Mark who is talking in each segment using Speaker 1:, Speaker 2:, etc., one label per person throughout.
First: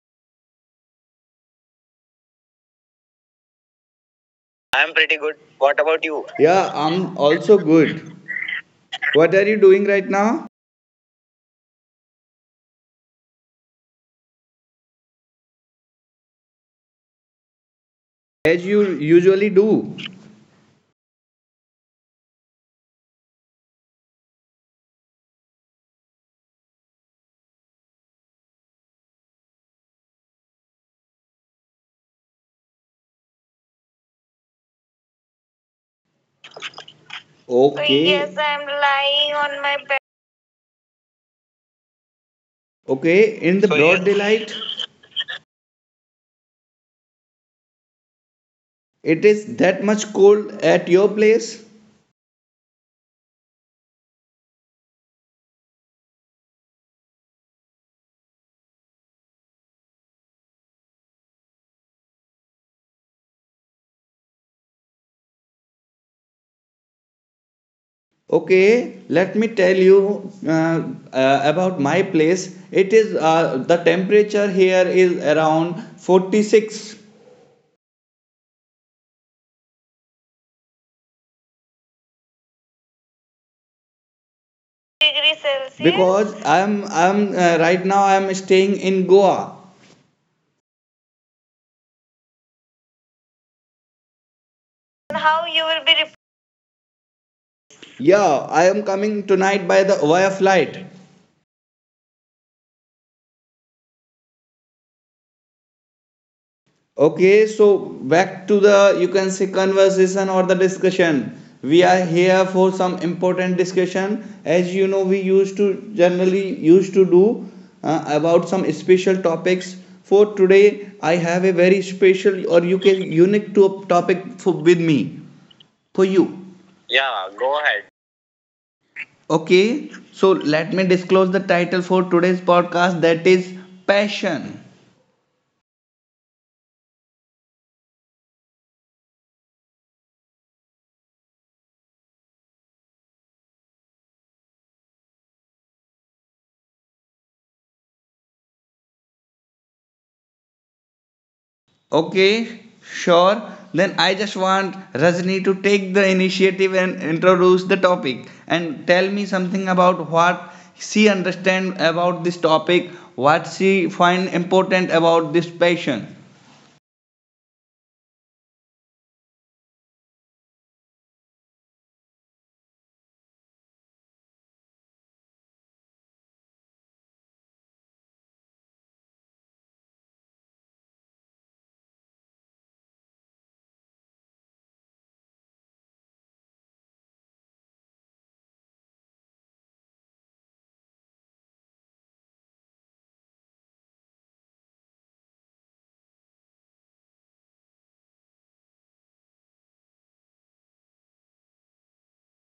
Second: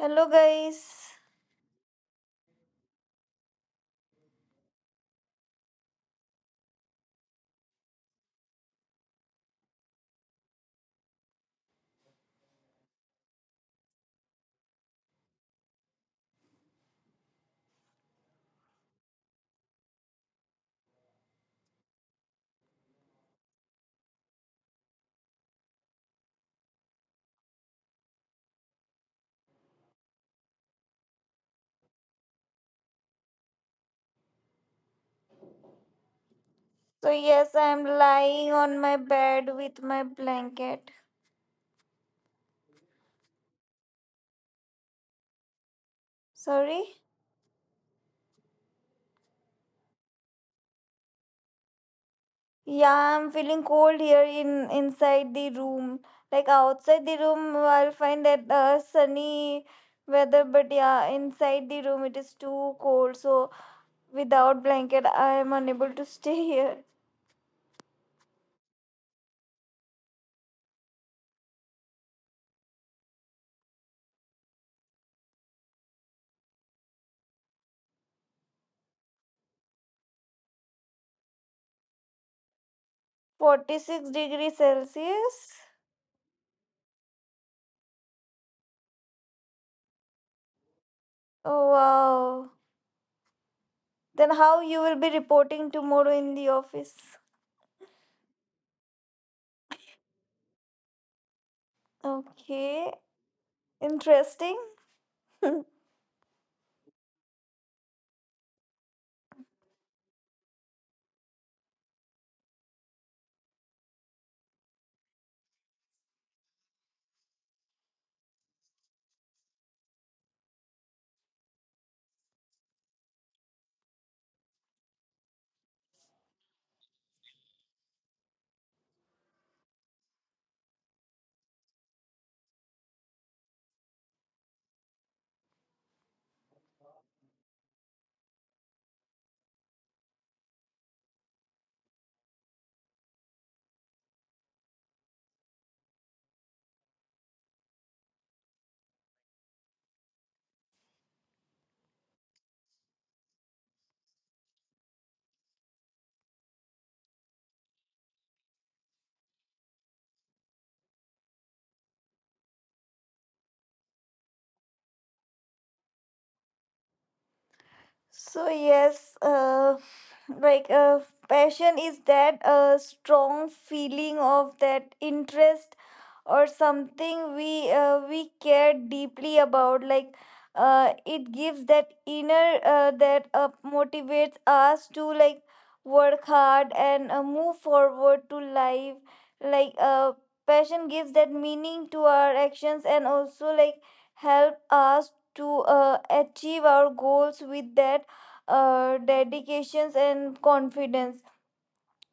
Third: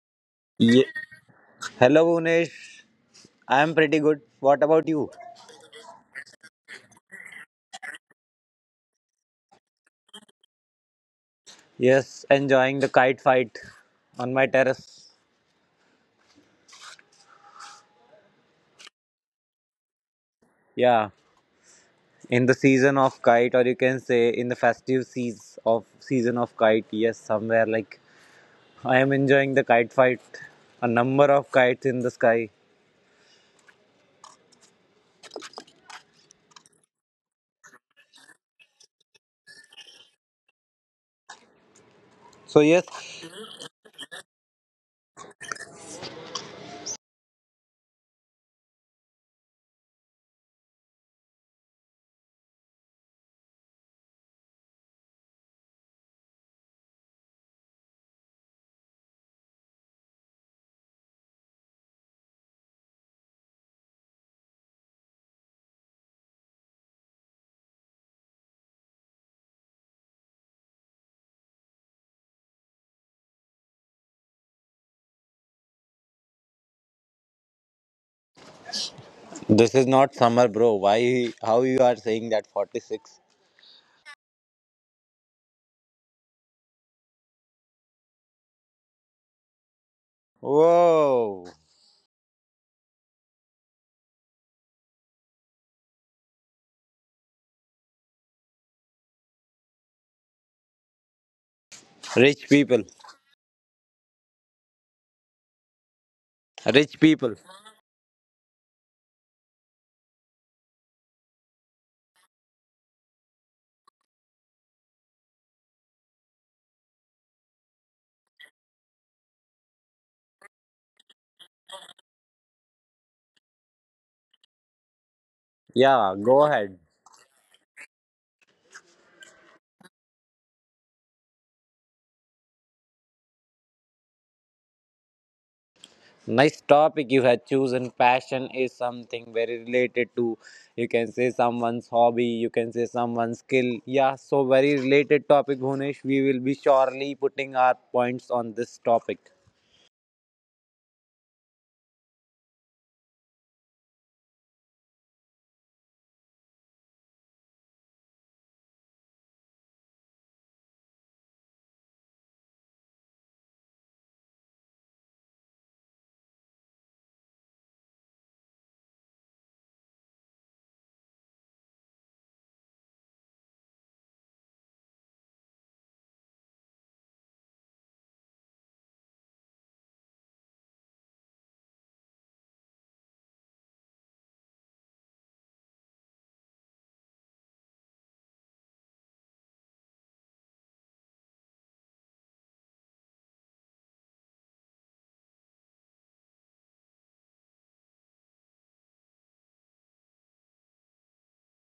Speaker 1: Hello,
Speaker 2: Ye-
Speaker 1: guys.
Speaker 2: Hello, Unesh. I'm pretty good.
Speaker 3: I'm pretty
Speaker 2: What
Speaker 3: good.
Speaker 2: about
Speaker 3: What
Speaker 2: you?
Speaker 3: about you? Yeah, I'm also good. What are you doing right now?
Speaker 2: Yes, enjoying the kite fight on my terrace.
Speaker 3: As you usually do.
Speaker 2: Yeah, in the season of kite, or you can say in the festive season of kite. Yes, somewhere like I am enjoying the kite fight. A number of kites in the sky.
Speaker 1: So, yes,
Speaker 3: Okay.
Speaker 1: I'm
Speaker 3: Yes,
Speaker 1: lying on my bed with my blanket.
Speaker 2: So
Speaker 3: okay,
Speaker 2: yes,
Speaker 3: in the broad daylight,
Speaker 1: Sorry?
Speaker 3: it is that much cold at your place.
Speaker 1: Yeah, I'm feeling cold here in inside the room. Like outside the room, I'll find that sunny weather, but yeah, inside the room it is too cold. So, without blanket, I am unable to stay here.
Speaker 3: Okay, let me tell you about my place. It is the temperature here is around 46
Speaker 2: this is not summer, bro. Why? How you are saying that? 46.
Speaker 1: 46 degrees
Speaker 3: degree Celsius,
Speaker 1: Celsius?
Speaker 3: because I am right now I am staying in Goa.
Speaker 1: Oh,
Speaker 2: Whoa,
Speaker 1: wow. Then, how you
Speaker 3: And
Speaker 1: will be
Speaker 3: how you will be
Speaker 1: reporting
Speaker 3: rep-
Speaker 1: tomorrow in the office?
Speaker 3: Yeah, I am coming tonight by the via flight.
Speaker 2: rich
Speaker 1: Okay,
Speaker 2: people.
Speaker 1: interesting.
Speaker 3: Okay,
Speaker 2: Rich
Speaker 3: so
Speaker 2: people.
Speaker 3: back to the, you can say, conversation or the discussion. We are here for some important discussion. As you know, we used to generally used to do about some special topics. For today, I have a very special or you can unique to a topic for with me for you.
Speaker 2: Yeah, go
Speaker 3: Yeah,
Speaker 2: ahead.
Speaker 3: go ahead. Okay, so let me disclose the title for today's podcast, that is passion.
Speaker 2: Nice topic you have chosen. Passion is something very related to, you can say, someone's hobby, you can say someone's skill. Yeah, so very related topic, Bhunesh. We will be surely putting our points on this topic.
Speaker 3: Okay, sure. Then I just want Rajni to take the initiative and introduce the topic and tell me something about what she understand about this topic, what she find important about this passion.
Speaker 1: So yes, like uh, passion is that strong feeling of that interest or something we care deeply about. Like it gives that inner that motivates us to, like, work hard and move forward to life, like passion gives that meaning to our actions and also, like, help us to achieve our goals with that dedications and confidence.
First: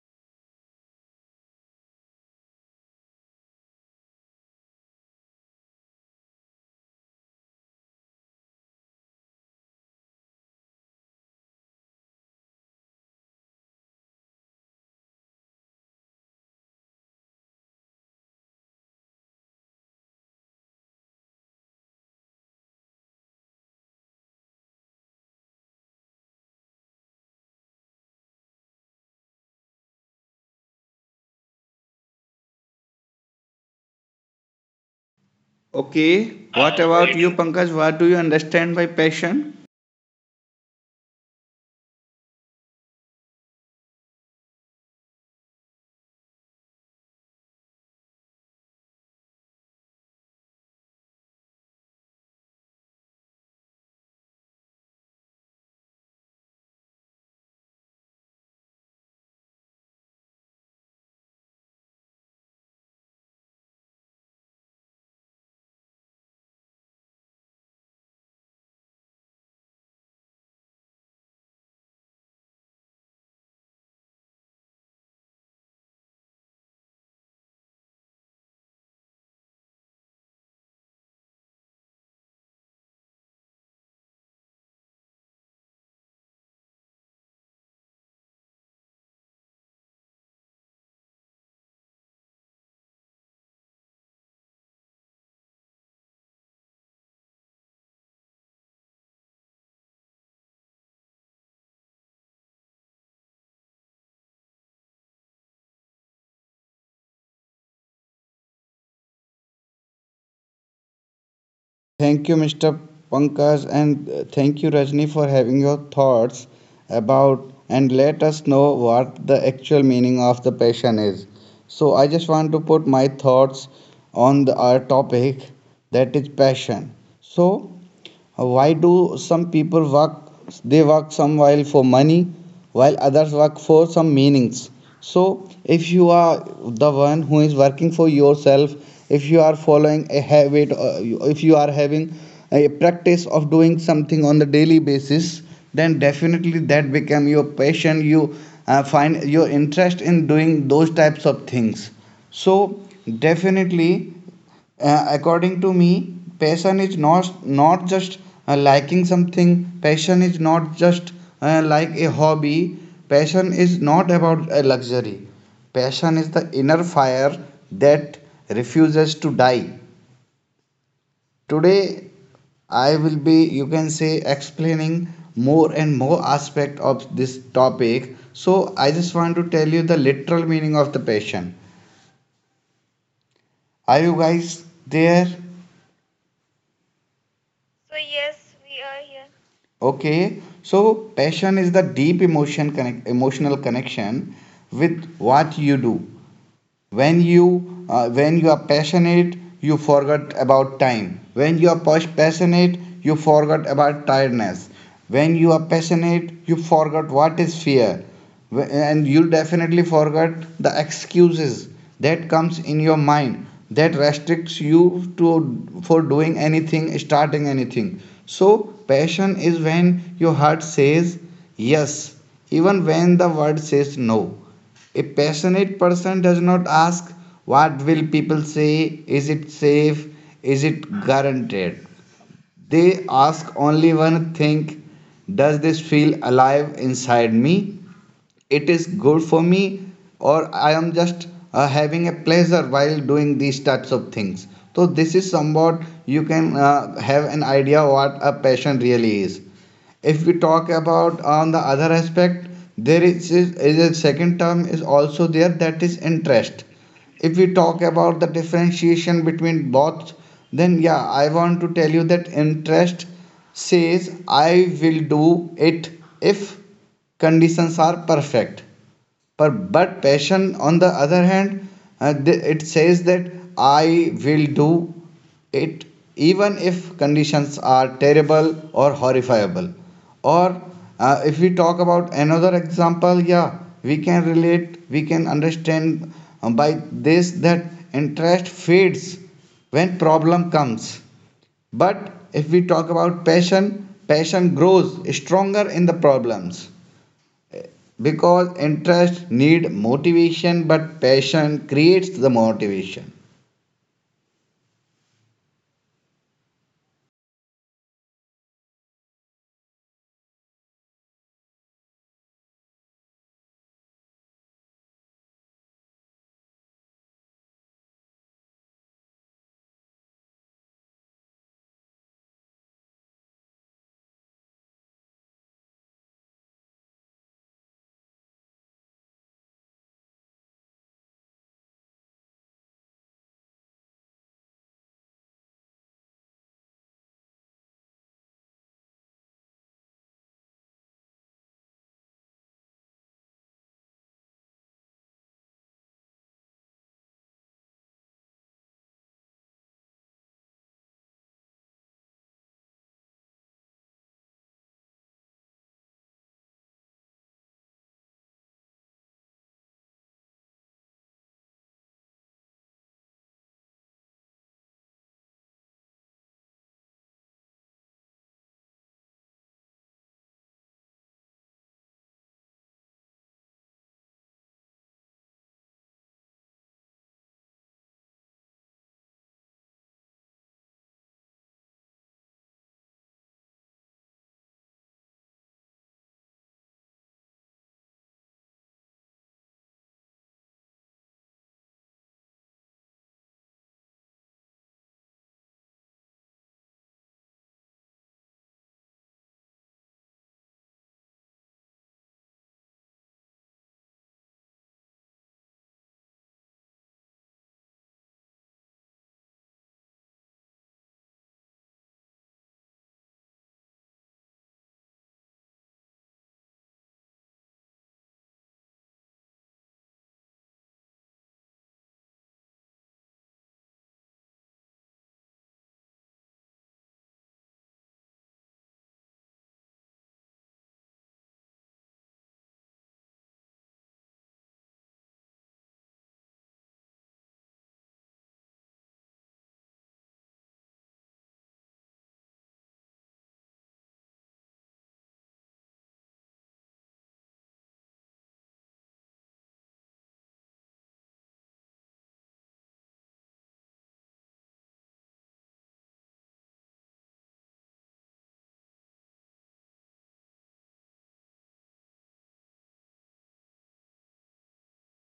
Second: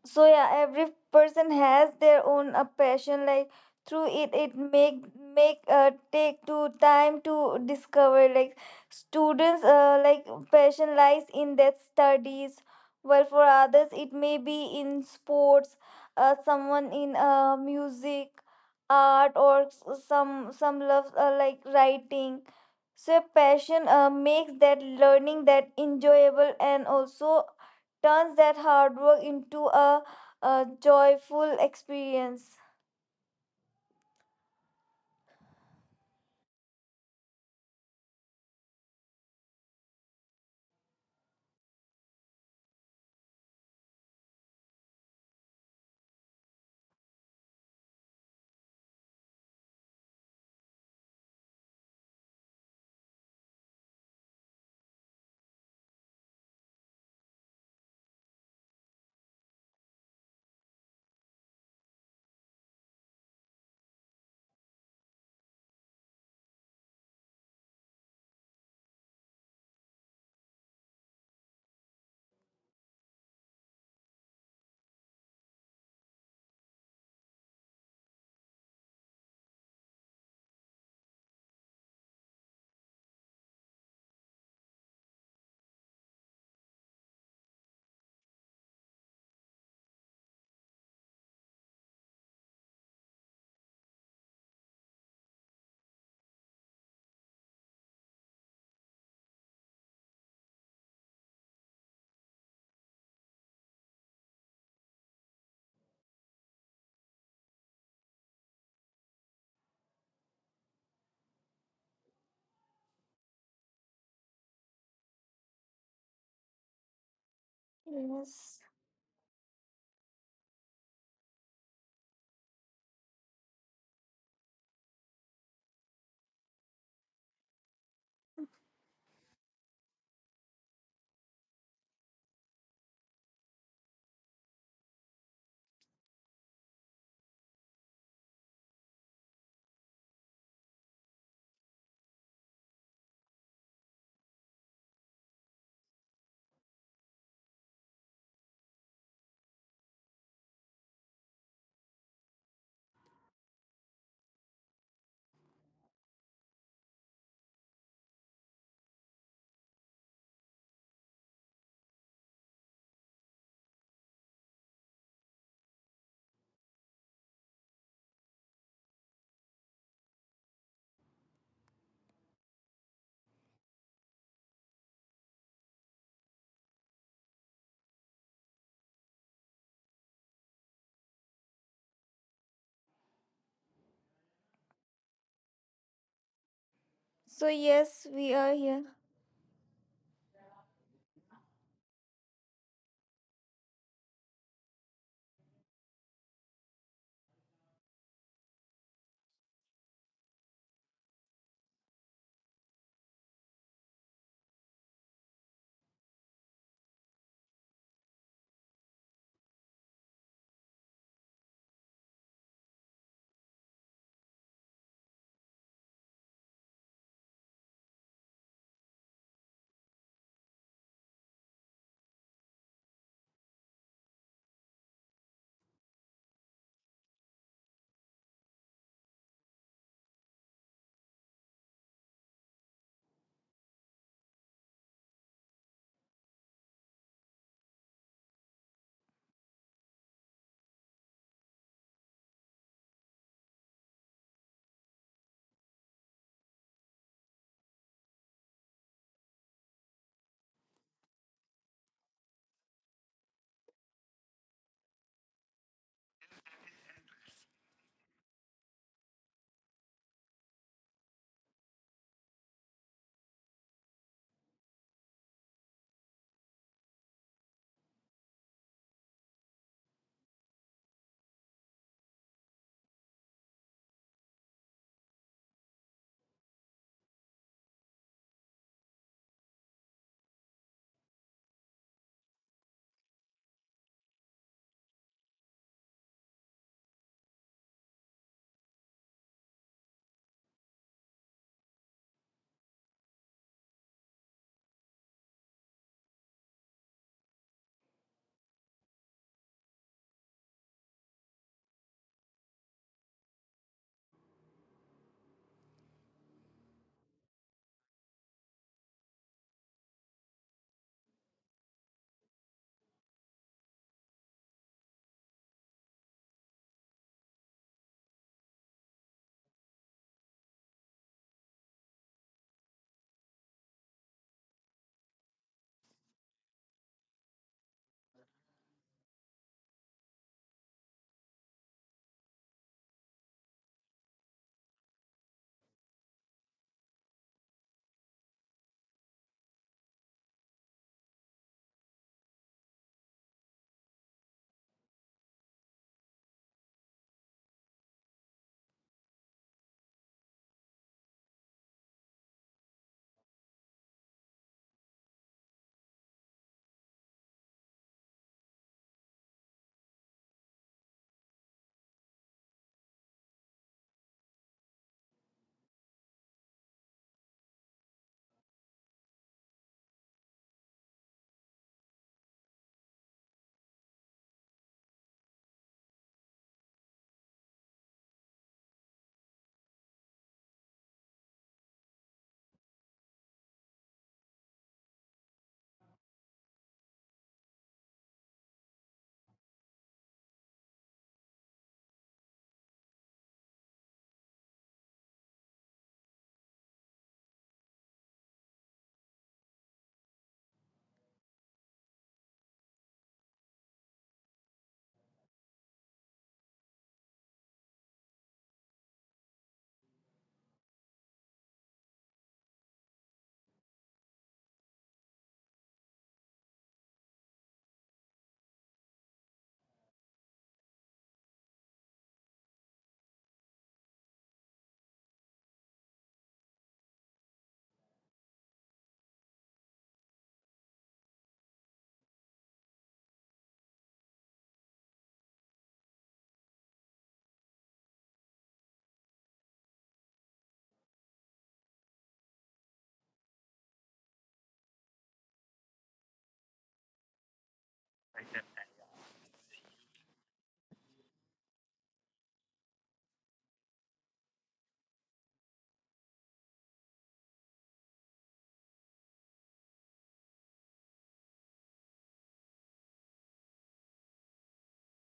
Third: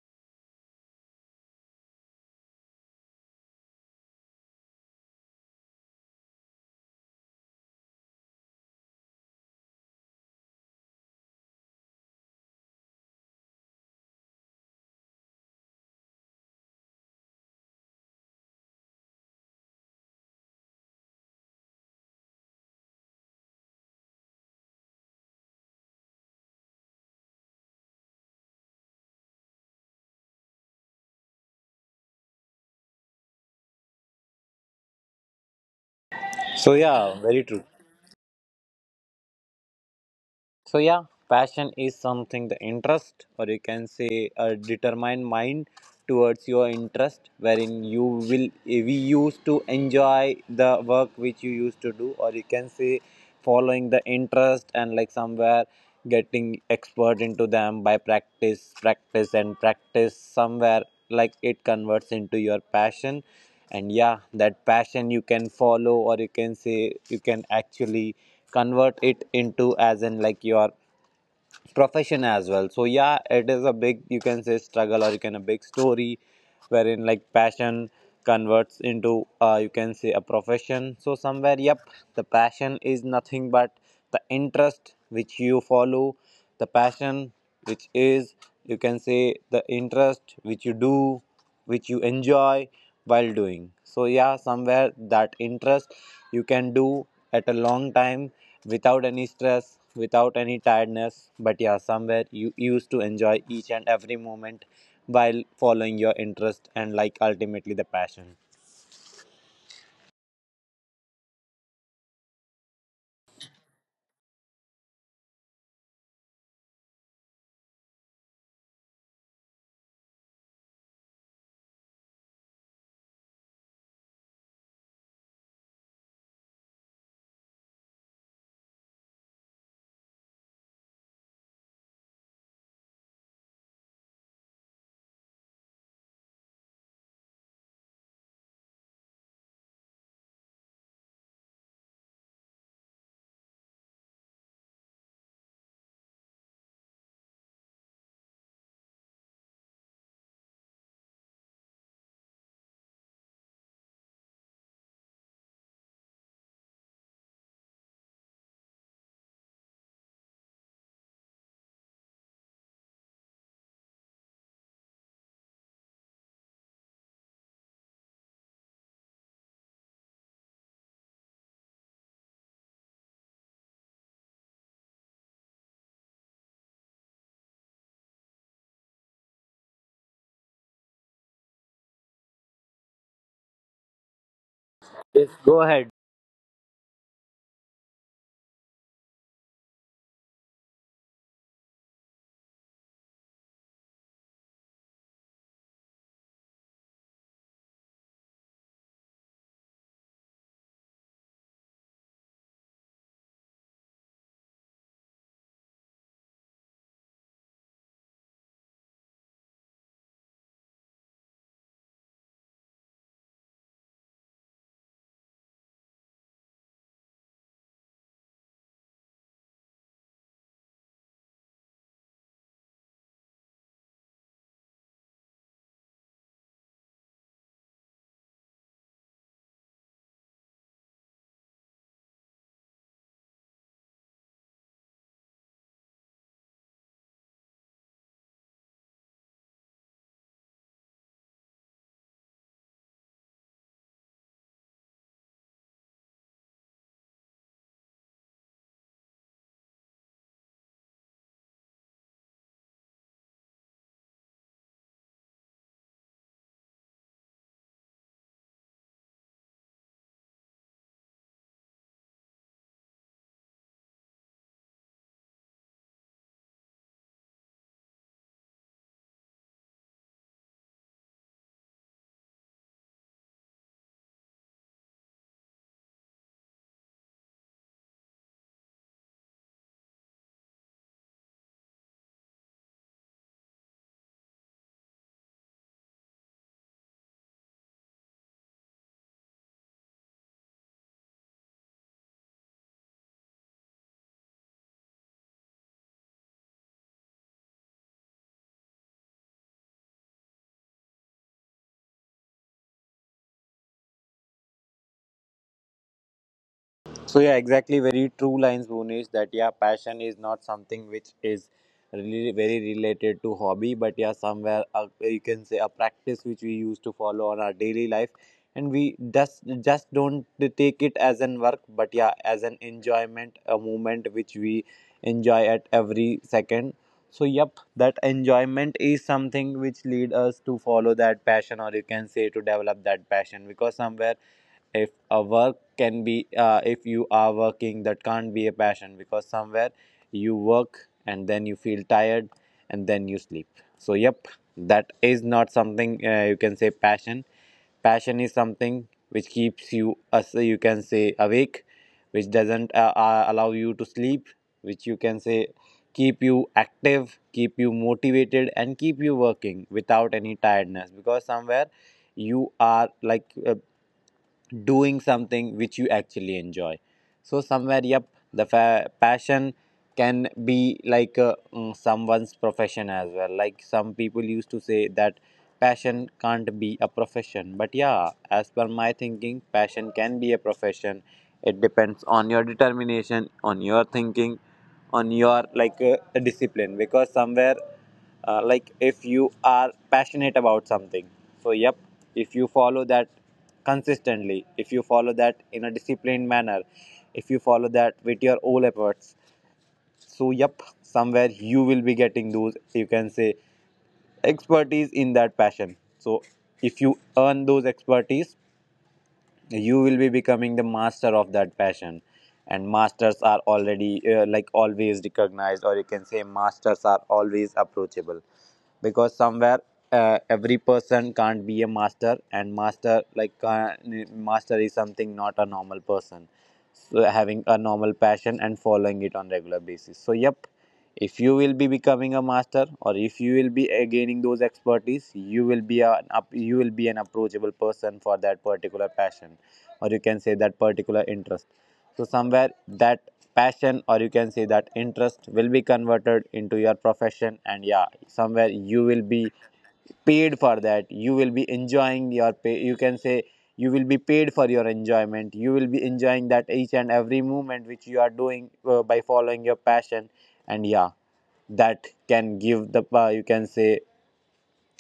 Speaker 1: So yeah, every person has their own passion. Like, through it, it make take to time to discover. Like, students, like, passion lies in their studies, while for others it may be in sports, someone in music, art, some loves, like writing. So passion, makes that learning that enjoyable, and also turns that hard work into a joyful experience.
Speaker 3: Okay,
Speaker 2: So
Speaker 3: what about
Speaker 2: yeah,
Speaker 3: you
Speaker 2: very true.
Speaker 3: Pankaj? What do you understand by passion?
Speaker 2: So yeah, passion is something, the interest, or you can say a determined mind towards your interest, wherein you will we used to enjoy the work which you used to do, or you can say following the interest, and like somewhere getting expert into them by practice, practice and practice. Somewhere like it converts into your passion, and yeah, that passion you can follow, or you can say you can actually convert it into as in like your profession as well. So yeah, it is a big, you can say, struggle, or you can a big story wherein like passion converts into, you can say, a profession. So somewhere, yep, the passion is nothing but the interest which you follow, the passion which is, you can say, the interest which you do, which you enjoy while doing. So yeah, somewhere that interest you can do at a long time without any stress, without any tiredness, but yeah, somewhere you used to enjoy each and every moment while following your interest, and like ultimately the passion.
Speaker 3: Thank you, Mr. Pankaj, and thank you, Rajni, for having your thoughts about and let us
Speaker 1: Yes.
Speaker 3: know what the actual meaning of the passion is. So, I just want to put my thoughts on the, our topic, that is passion. So, why do some people work? They work some while for money, while others work for some meanings. So if you are the one who is working for yourself, if you are following a habit, if you are having a practice of doing something on the daily basis, then definitely that become your passion. You find your interest in doing those types of things. So definitely, according to me, passion is not not just liking something. Passion is not just like a hobby. Passion is not about a luxury. Passion is the inner fire that refuses to die. Today I will be, you can say, explaining more and more aspect of this topic, so I just want to tell you the literal meaning of the passion. Are you guys
Speaker 2: Yes,
Speaker 3: there?
Speaker 2: go ahead.
Speaker 1: So yes,
Speaker 3: So,
Speaker 1: we are
Speaker 3: yes,
Speaker 1: here.
Speaker 3: we are here. Okay, so passion is the deep emotion connect, emotional connection with what you do. When you when you are passionate you forget about time. When you are passionate you forget about tiredness. When you are passionate you forget what is fear. And you definitely forget the excuses that comes in your mind that restricts you to for doing anything, starting anything. So passion is when your heart says yes, even when the world says no. A passionate person does not ask, what will people say? Is it safe? Is it guaranteed? They ask only one thing: does this feel alive inside me? It is good for me, or I am just having a pleasure while doing these types of things. So, this is somewhat you can have an idea what a passion really is. If we talk about on the other aspect, there is, is a second term is also there, that is interest. If we talk about the differentiation between both, then yeah, I want to tell you that interest says I will do it if conditions are perfect, but passion, on the other hand, it says that I will do it even if conditions are terrible or horrifiable. Or if we talk about another example, yeah, we can relate, we can understand by this that interest fades when problem comes. But if we talk about passion, passion grows stronger in the problems, because interest need motivation but passion creates the motivation.
Speaker 2: So yeah, exactly. Very true lines, Bhunesh. That yeah, passion is not something which is really very related to hobby, but yeah, somewhere you can say a practice which we used to follow on our daily life, and we just don't take it as an work, but yeah, as an enjoyment, a moment which we enjoy at every second. So yep, that enjoyment is something which lead us to follow that passion, or you can say to develop that passion, because somewhere if a work can be if you are working, that can't be a passion, because somewhere you work and then you feel tired and then you sleep. So yep, that is not something, you can say, passion. Passion is something which keeps you, as you can say, awake, which doesn't allow you to sleep, which, you can say, keep you active, keep you motivated and keep you working without any tiredness, because somewhere you are like doing something which you actually enjoy. So somewhere yep, the passion can be like someone's profession as well. Like some people used to say that passion can't be a profession, but yeah, as per my thinking, passion can be a profession. It depends on your determination, on your thinking, on your like discipline, because somewhere like if you are passionate about something, so yep, if you follow that consistently, if you follow that in a disciplined manner, if you follow that with your all efforts, so yep, somewhere you will be getting those, you can say, expertise in that passion. So, if you earn those expertise, you will be becoming the master of that passion, and masters are already like always recognized, or you can say masters are always approachable, because somewhere every person can't be a master, and master like master is something, not a normal person. So having a normal passion and following it on regular basis, so yep, if you will be becoming a master, or if you will be gaining those expertise, you will be an up, you will be an approachable person for that particular passion, or you can say that particular interest. So somewhere that passion, or you can say that interest, will be converted into your profession, and yeah, somewhere you will be paid for that. You will be enjoying your pay, you can say. You will be paid for your enjoyment. You will be enjoying that each and every moment which you are doing, by following your passion, and yeah, that can give the, you can say,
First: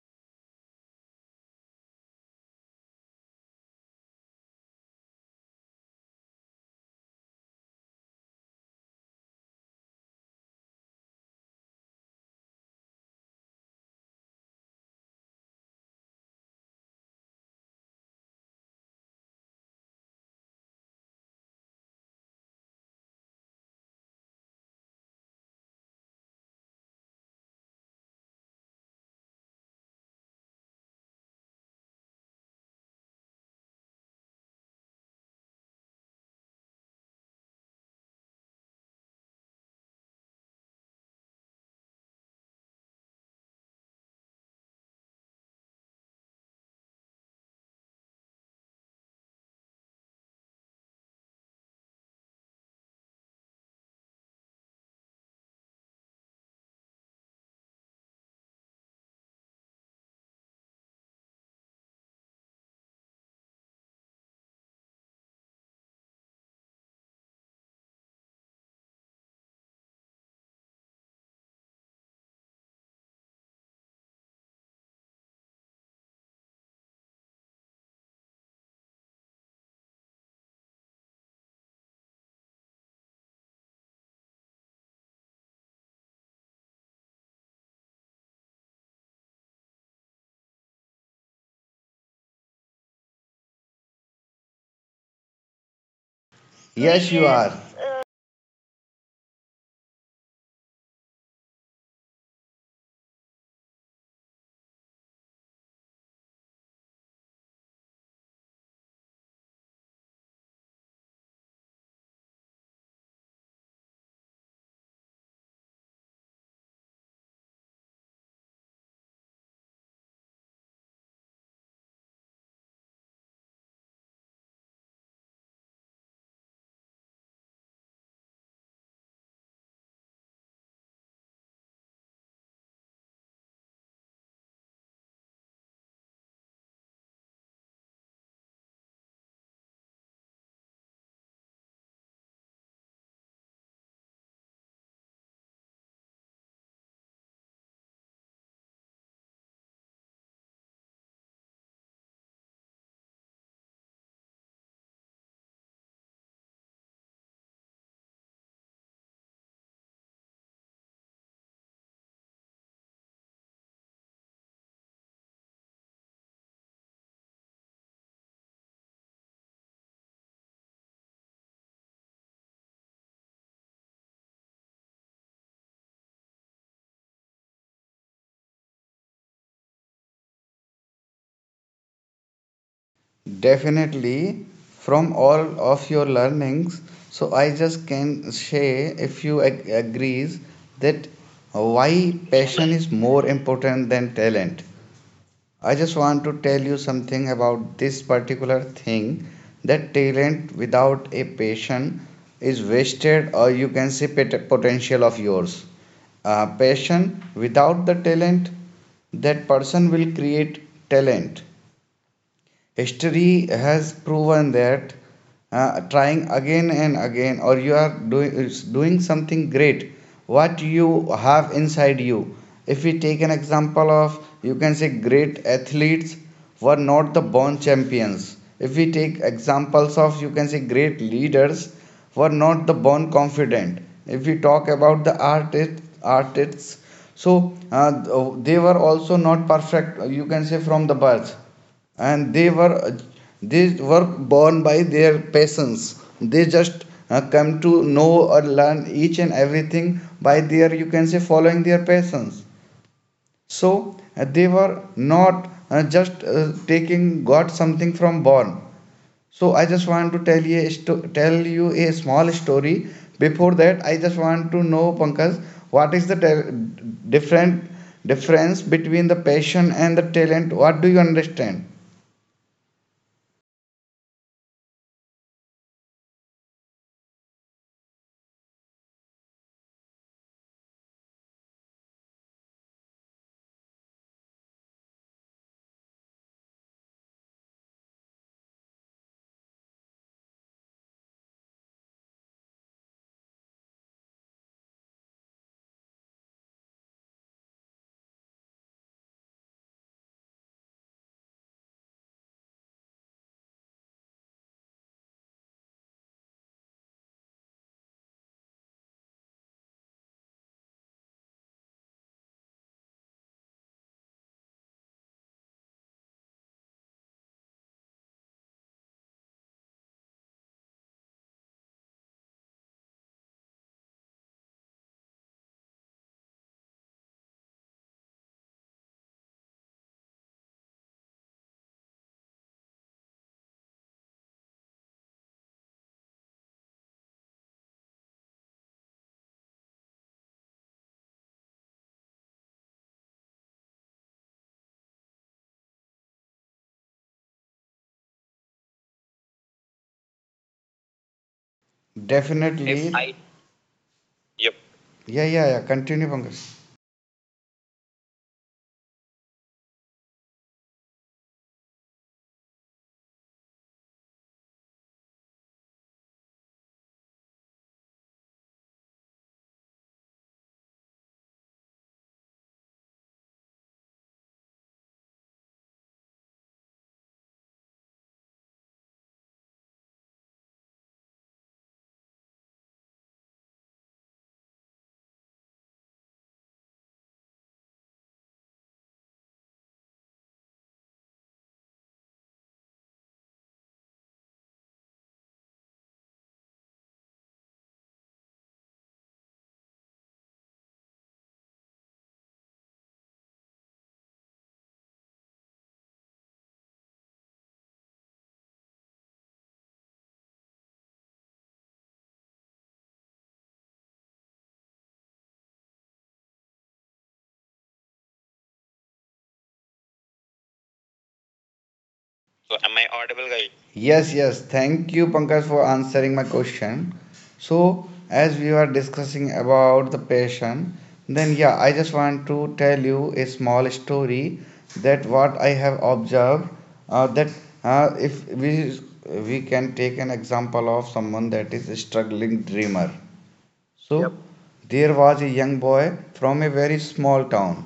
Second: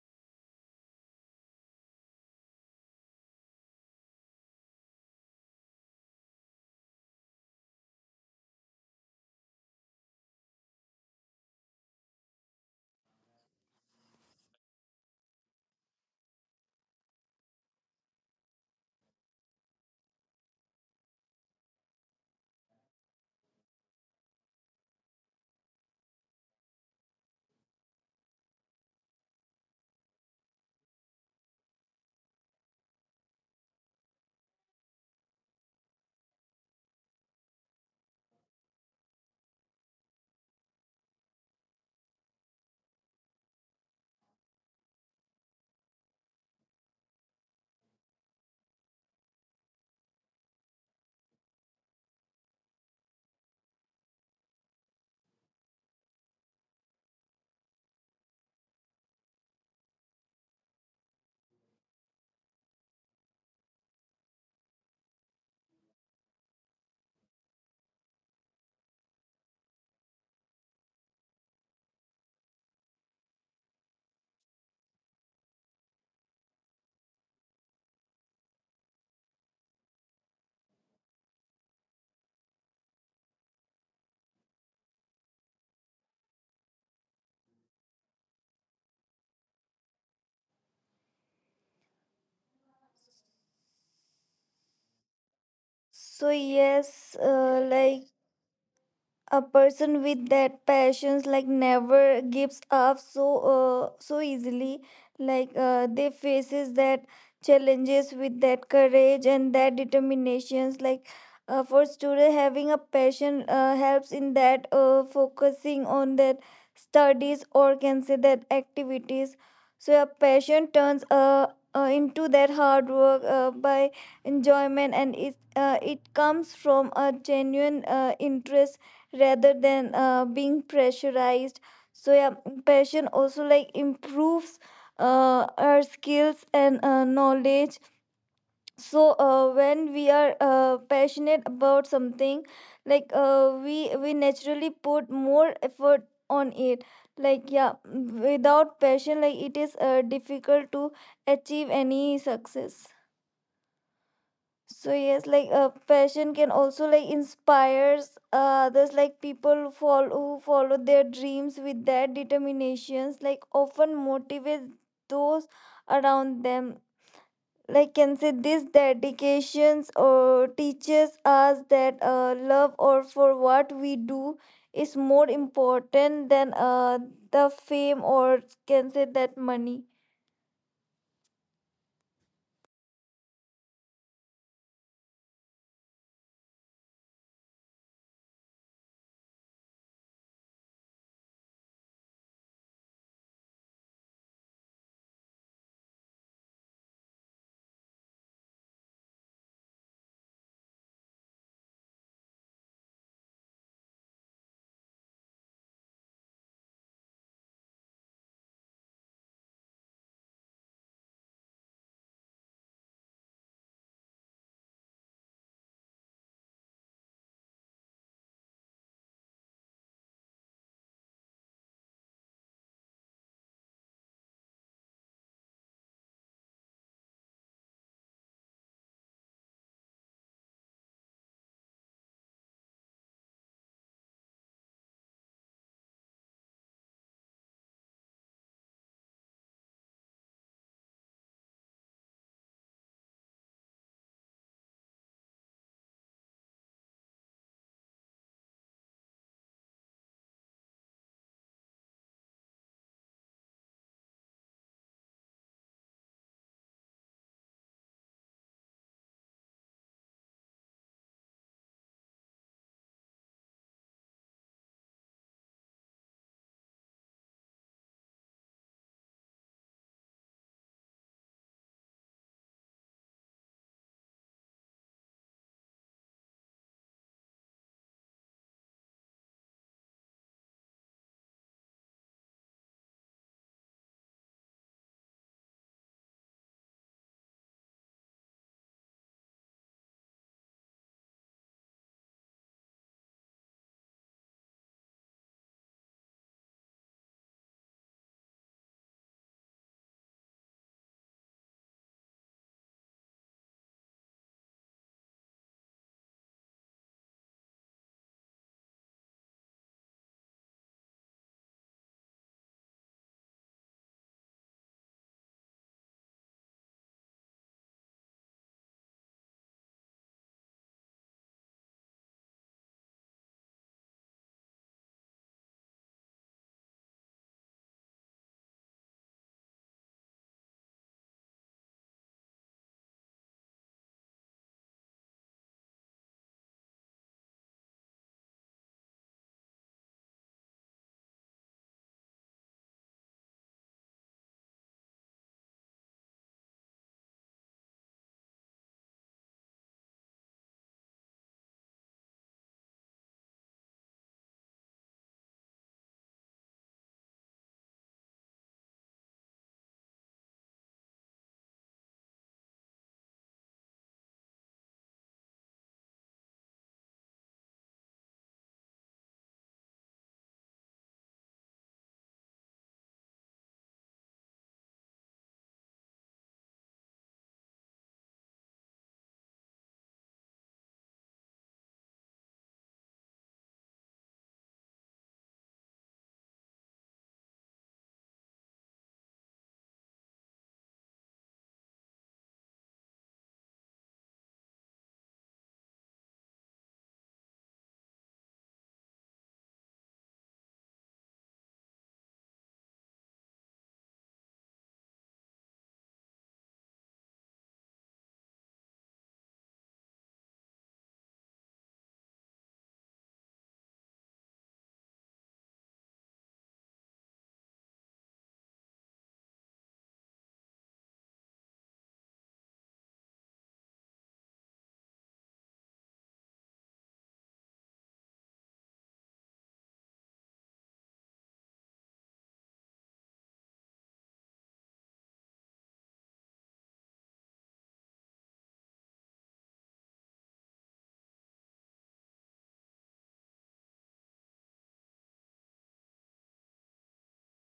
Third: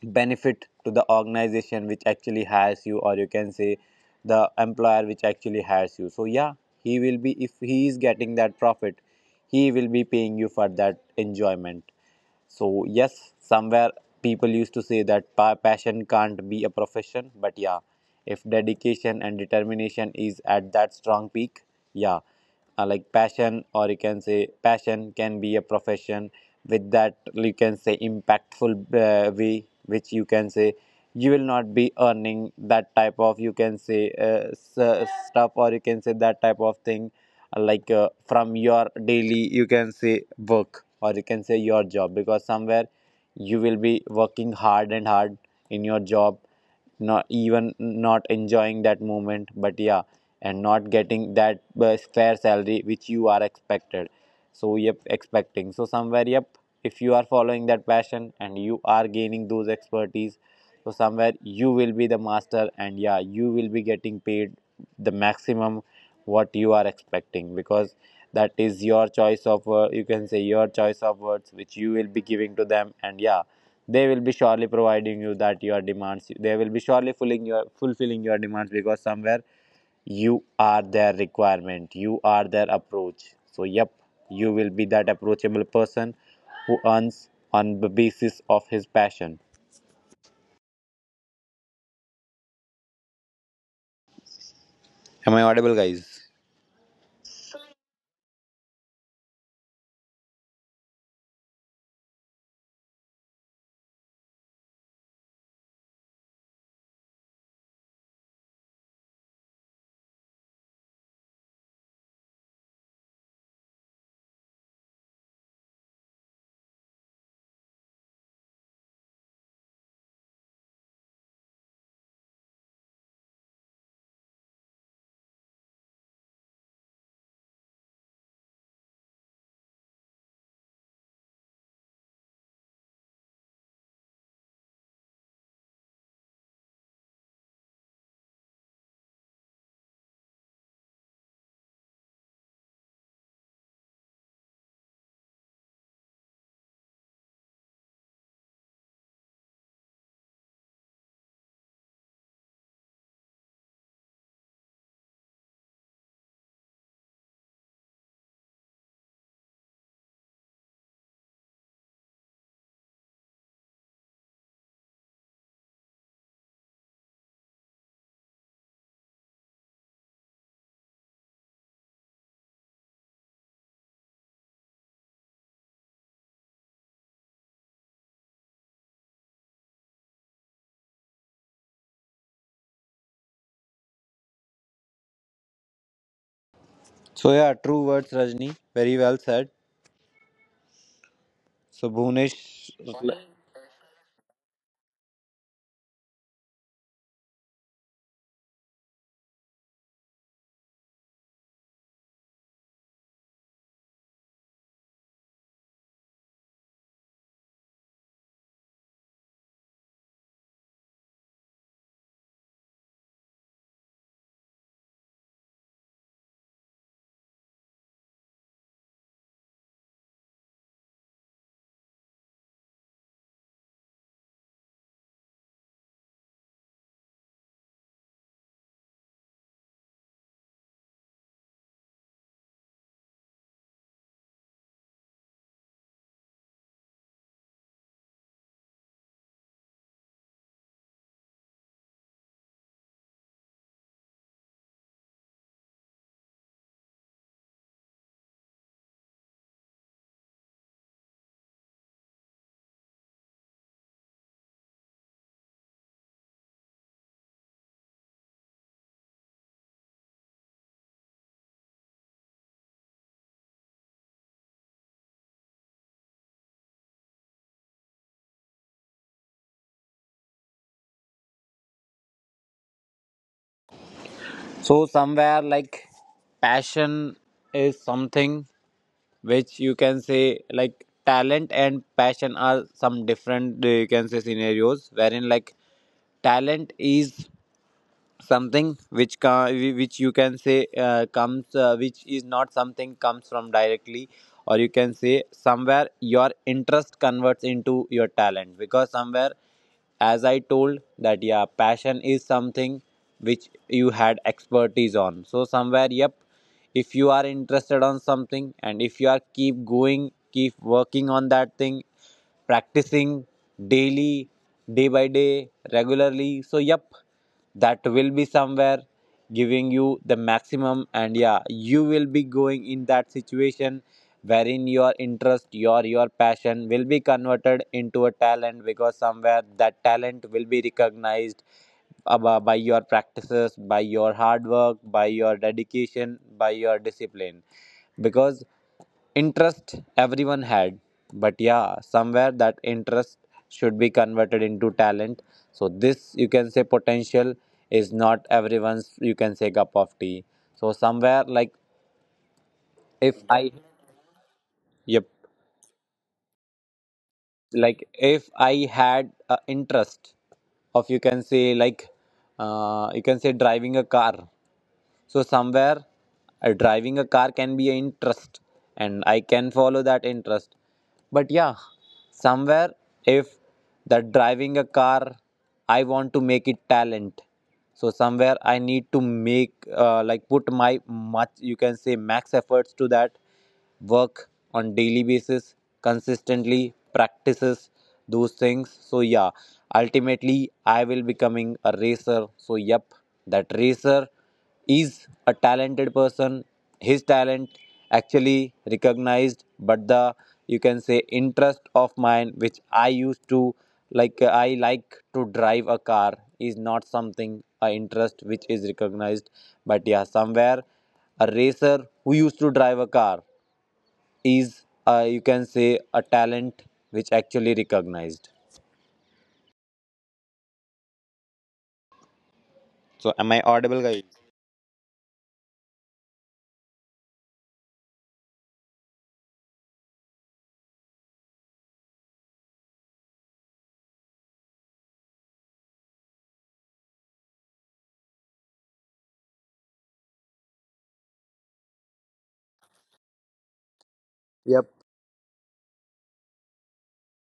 Speaker 2: benefit to the organization which actually hires you, or you can say the employer which actually hires you. So yeah, he will be, if he is getting that profit, he will be paying you for that enjoyment. So yes, somewhere people used to say that passion can't be a profession, but yeah, if dedication and determination is at that strong peak, yeah, like passion, or you can say passion can be a profession with that, you can say, impactful way, which, you can say, you will not be earning that type of, you can say, stuff, or you can say that type of thing, like from your daily, you can say, work, or you can say your job, because somewhere you will be working hard and hard in your job, not even not enjoying that moment, but yeah, and not getting that fair salary which you are expected. So yep, expecting. So somewhere yep, if you are following that passion, and you are gaining those expertise, so somewhere you will be the master, and yeah, you will be getting paid the maximum what you are expecting, because that is your choice of, you can say, your choice of words which you will be giving to them, and yeah, they will be surely providing you that, your demands they will be surely fulfilling your demands, because somewhere you are their requirement, you are their approach. So yep, you will be that approachable person who earns on the basis of his passion. Am I audible, guys?
Speaker 1: So
Speaker 3: Yes
Speaker 1: yes,
Speaker 3: you are.
Speaker 1: like a person with that passions, like, never gives up, so easily. Like they faces that challenges with that courage and that determinations, like for student, having a passion helps in that focusing on that studies or can say that activities. So a passion turns into that hard work by enjoyment, and it comes from a genuine interest rather than being pressurized. So yeah, passion also, like, improves our skills and knowledge. So when we are passionate about something, like we naturally put more effort on it. Like, yeah, without passion, like, it is difficult to achieve any success. So yes, like passion can also, like, inspires others. Like, people follow who follow their dreams with their determinations, like, often motivates those around them. Like, can say this dedications or teaches us that love or for what we do is more important than the fame, or can say that money.
Speaker 3: Definitely, from all of your learnings, so
Speaker 2: So
Speaker 3: I
Speaker 2: yeah,
Speaker 3: just
Speaker 2: true
Speaker 3: can
Speaker 2: words, Rajni.
Speaker 3: say,
Speaker 2: Very well
Speaker 3: if you
Speaker 2: said.
Speaker 3: agrees that why
Speaker 2: So Bhunesh,
Speaker 3: passion is more important than talent. I just want to tell you something about this particular thing, that talent without a passion is wasted, or you can say potential of yours. Passion without the talent, that person will create talent. History has proven that, trying again and again, or you are doing is doing something great, what you have inside you. If we take an example of, you can say, great athletes, were not the born champions. If we take examples of, you can say, great leaders, were not the born confident. If we talk about the artist artists, so they were also not perfect, you can say from the birth, and they were, they were born by their passions. They just come to know or learn each and everything by their, you can say, following their passions. So they were not just taking got something from born. So I just want to tell you a tell you a small story. Before that I just want to know Pankaj, what is the different difference between the passion and the talent, what do you understand?
Speaker 2: so somewhere like passion is something which, you can say, like talent and passion are some different you can say scenarios, wherein like talent is something which which, you can say, comes which is not something comes from directly, or you can say somewhere your interest converts into your talent, because somewhere as I told that yeah, passion is something which you had expertise on. So somewhere yep, if you are interested on something, and if you are keep going, keep working on that thing, practicing daily, day by day, regularly. So yep, that will be somewhere giving you the maximum. And yeah, you will be going in that situation wherein your interest, your passion will be converted into a talent, because somewhere that talent will be recognized by your practices, by your hard work, by your dedication, by your discipline, because interest everyone had, but yeah, somewhere that interest should be converted into talent. So this, you can say, potential is not everyone's, you can say, cup of tea. So somewhere like
Speaker 3: Definitely. If I,
Speaker 2: if I
Speaker 3: yep. Yeah,
Speaker 2: yep
Speaker 3: yeah, yeah. Continue, Pankaj. So
Speaker 2: like if I had a interest of, you can say, like, you can say driving a car. So somewhere driving a car can be an interest, and I can follow that interest. But yeah, somewhere if that driving a car, I want to make it talent. So somewhere I need to make like put my much, you can say, max efforts to that, work on daily basis, consistently practices those things. So yeah, ultimately, I will becoming a racer. So yep, that racer is a talented person. His talent actually recognized, but the, you can say, interest of mine, which I used to like, I like to drive a car, is not something a interest which is recognized. But yeah, somewhere a racer who used to drive a car is, you can say, a talent which actually recognized.
Speaker 3: am I audible,
Speaker 2: So
Speaker 3: guys?
Speaker 2: am I
Speaker 3: Yes,
Speaker 2: audible, guys?
Speaker 3: yes. Thank you, Pankaj, for answering my question. So, as we were discussing about the passion, then yeah, I just want to tell you a small story that what I have observed, that if we we can take an example of someone that is a struggling dreamer. So yep, there
Speaker 2: Yep.
Speaker 3: was a young boy from a very small town.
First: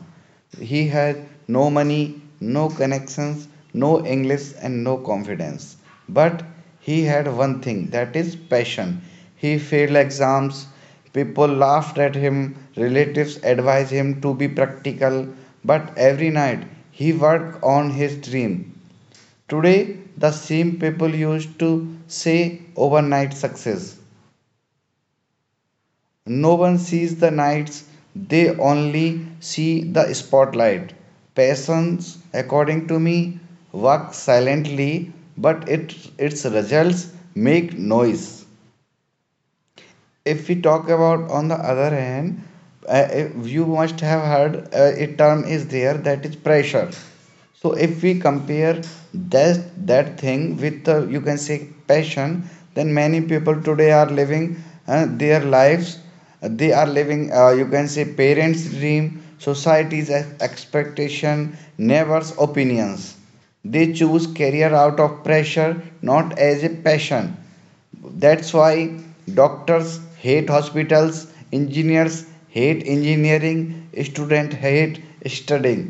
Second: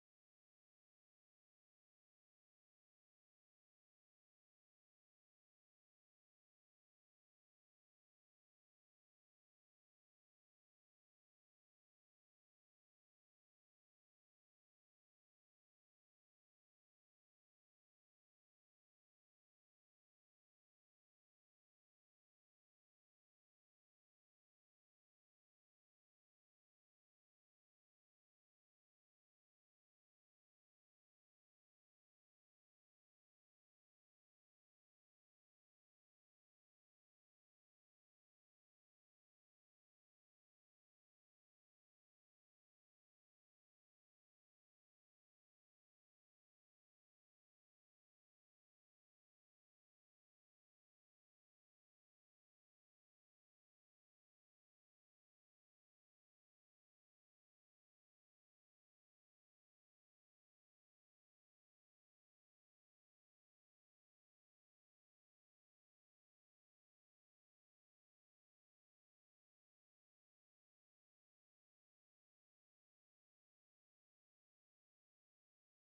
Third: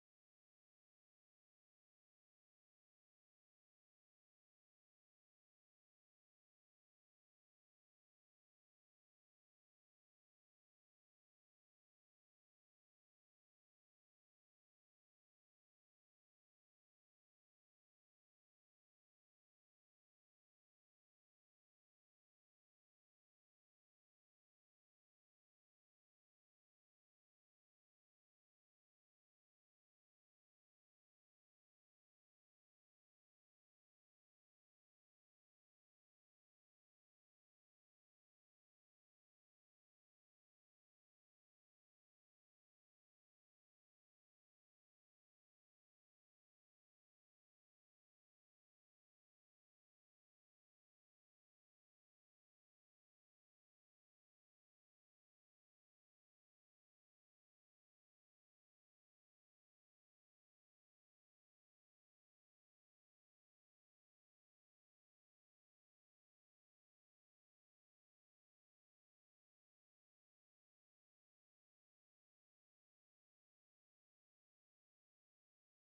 Speaker 3: He had no money, no connections, no English, and no confidence. But he had one thing, that is passion. He failed exams, people laughed at him, relatives advised him to be practical, but every night he worked on his dream. Today, the same people used to say overnight success. No one sees the nights, they only see the spotlight. Passions, according to me, work silently, but it, its results make noise. If we talk about on the other hand, you must have heard a term is there, that is pressure. So if we compare that that thing with, you can say, passion, then many people today are living their lives. They are living, you can say, parents dream, society's expectation, neighbors opinions. They choose career out of pressure, not as a passion. That's why doctors hate hospitals, engineers hate engineering, students hate studying.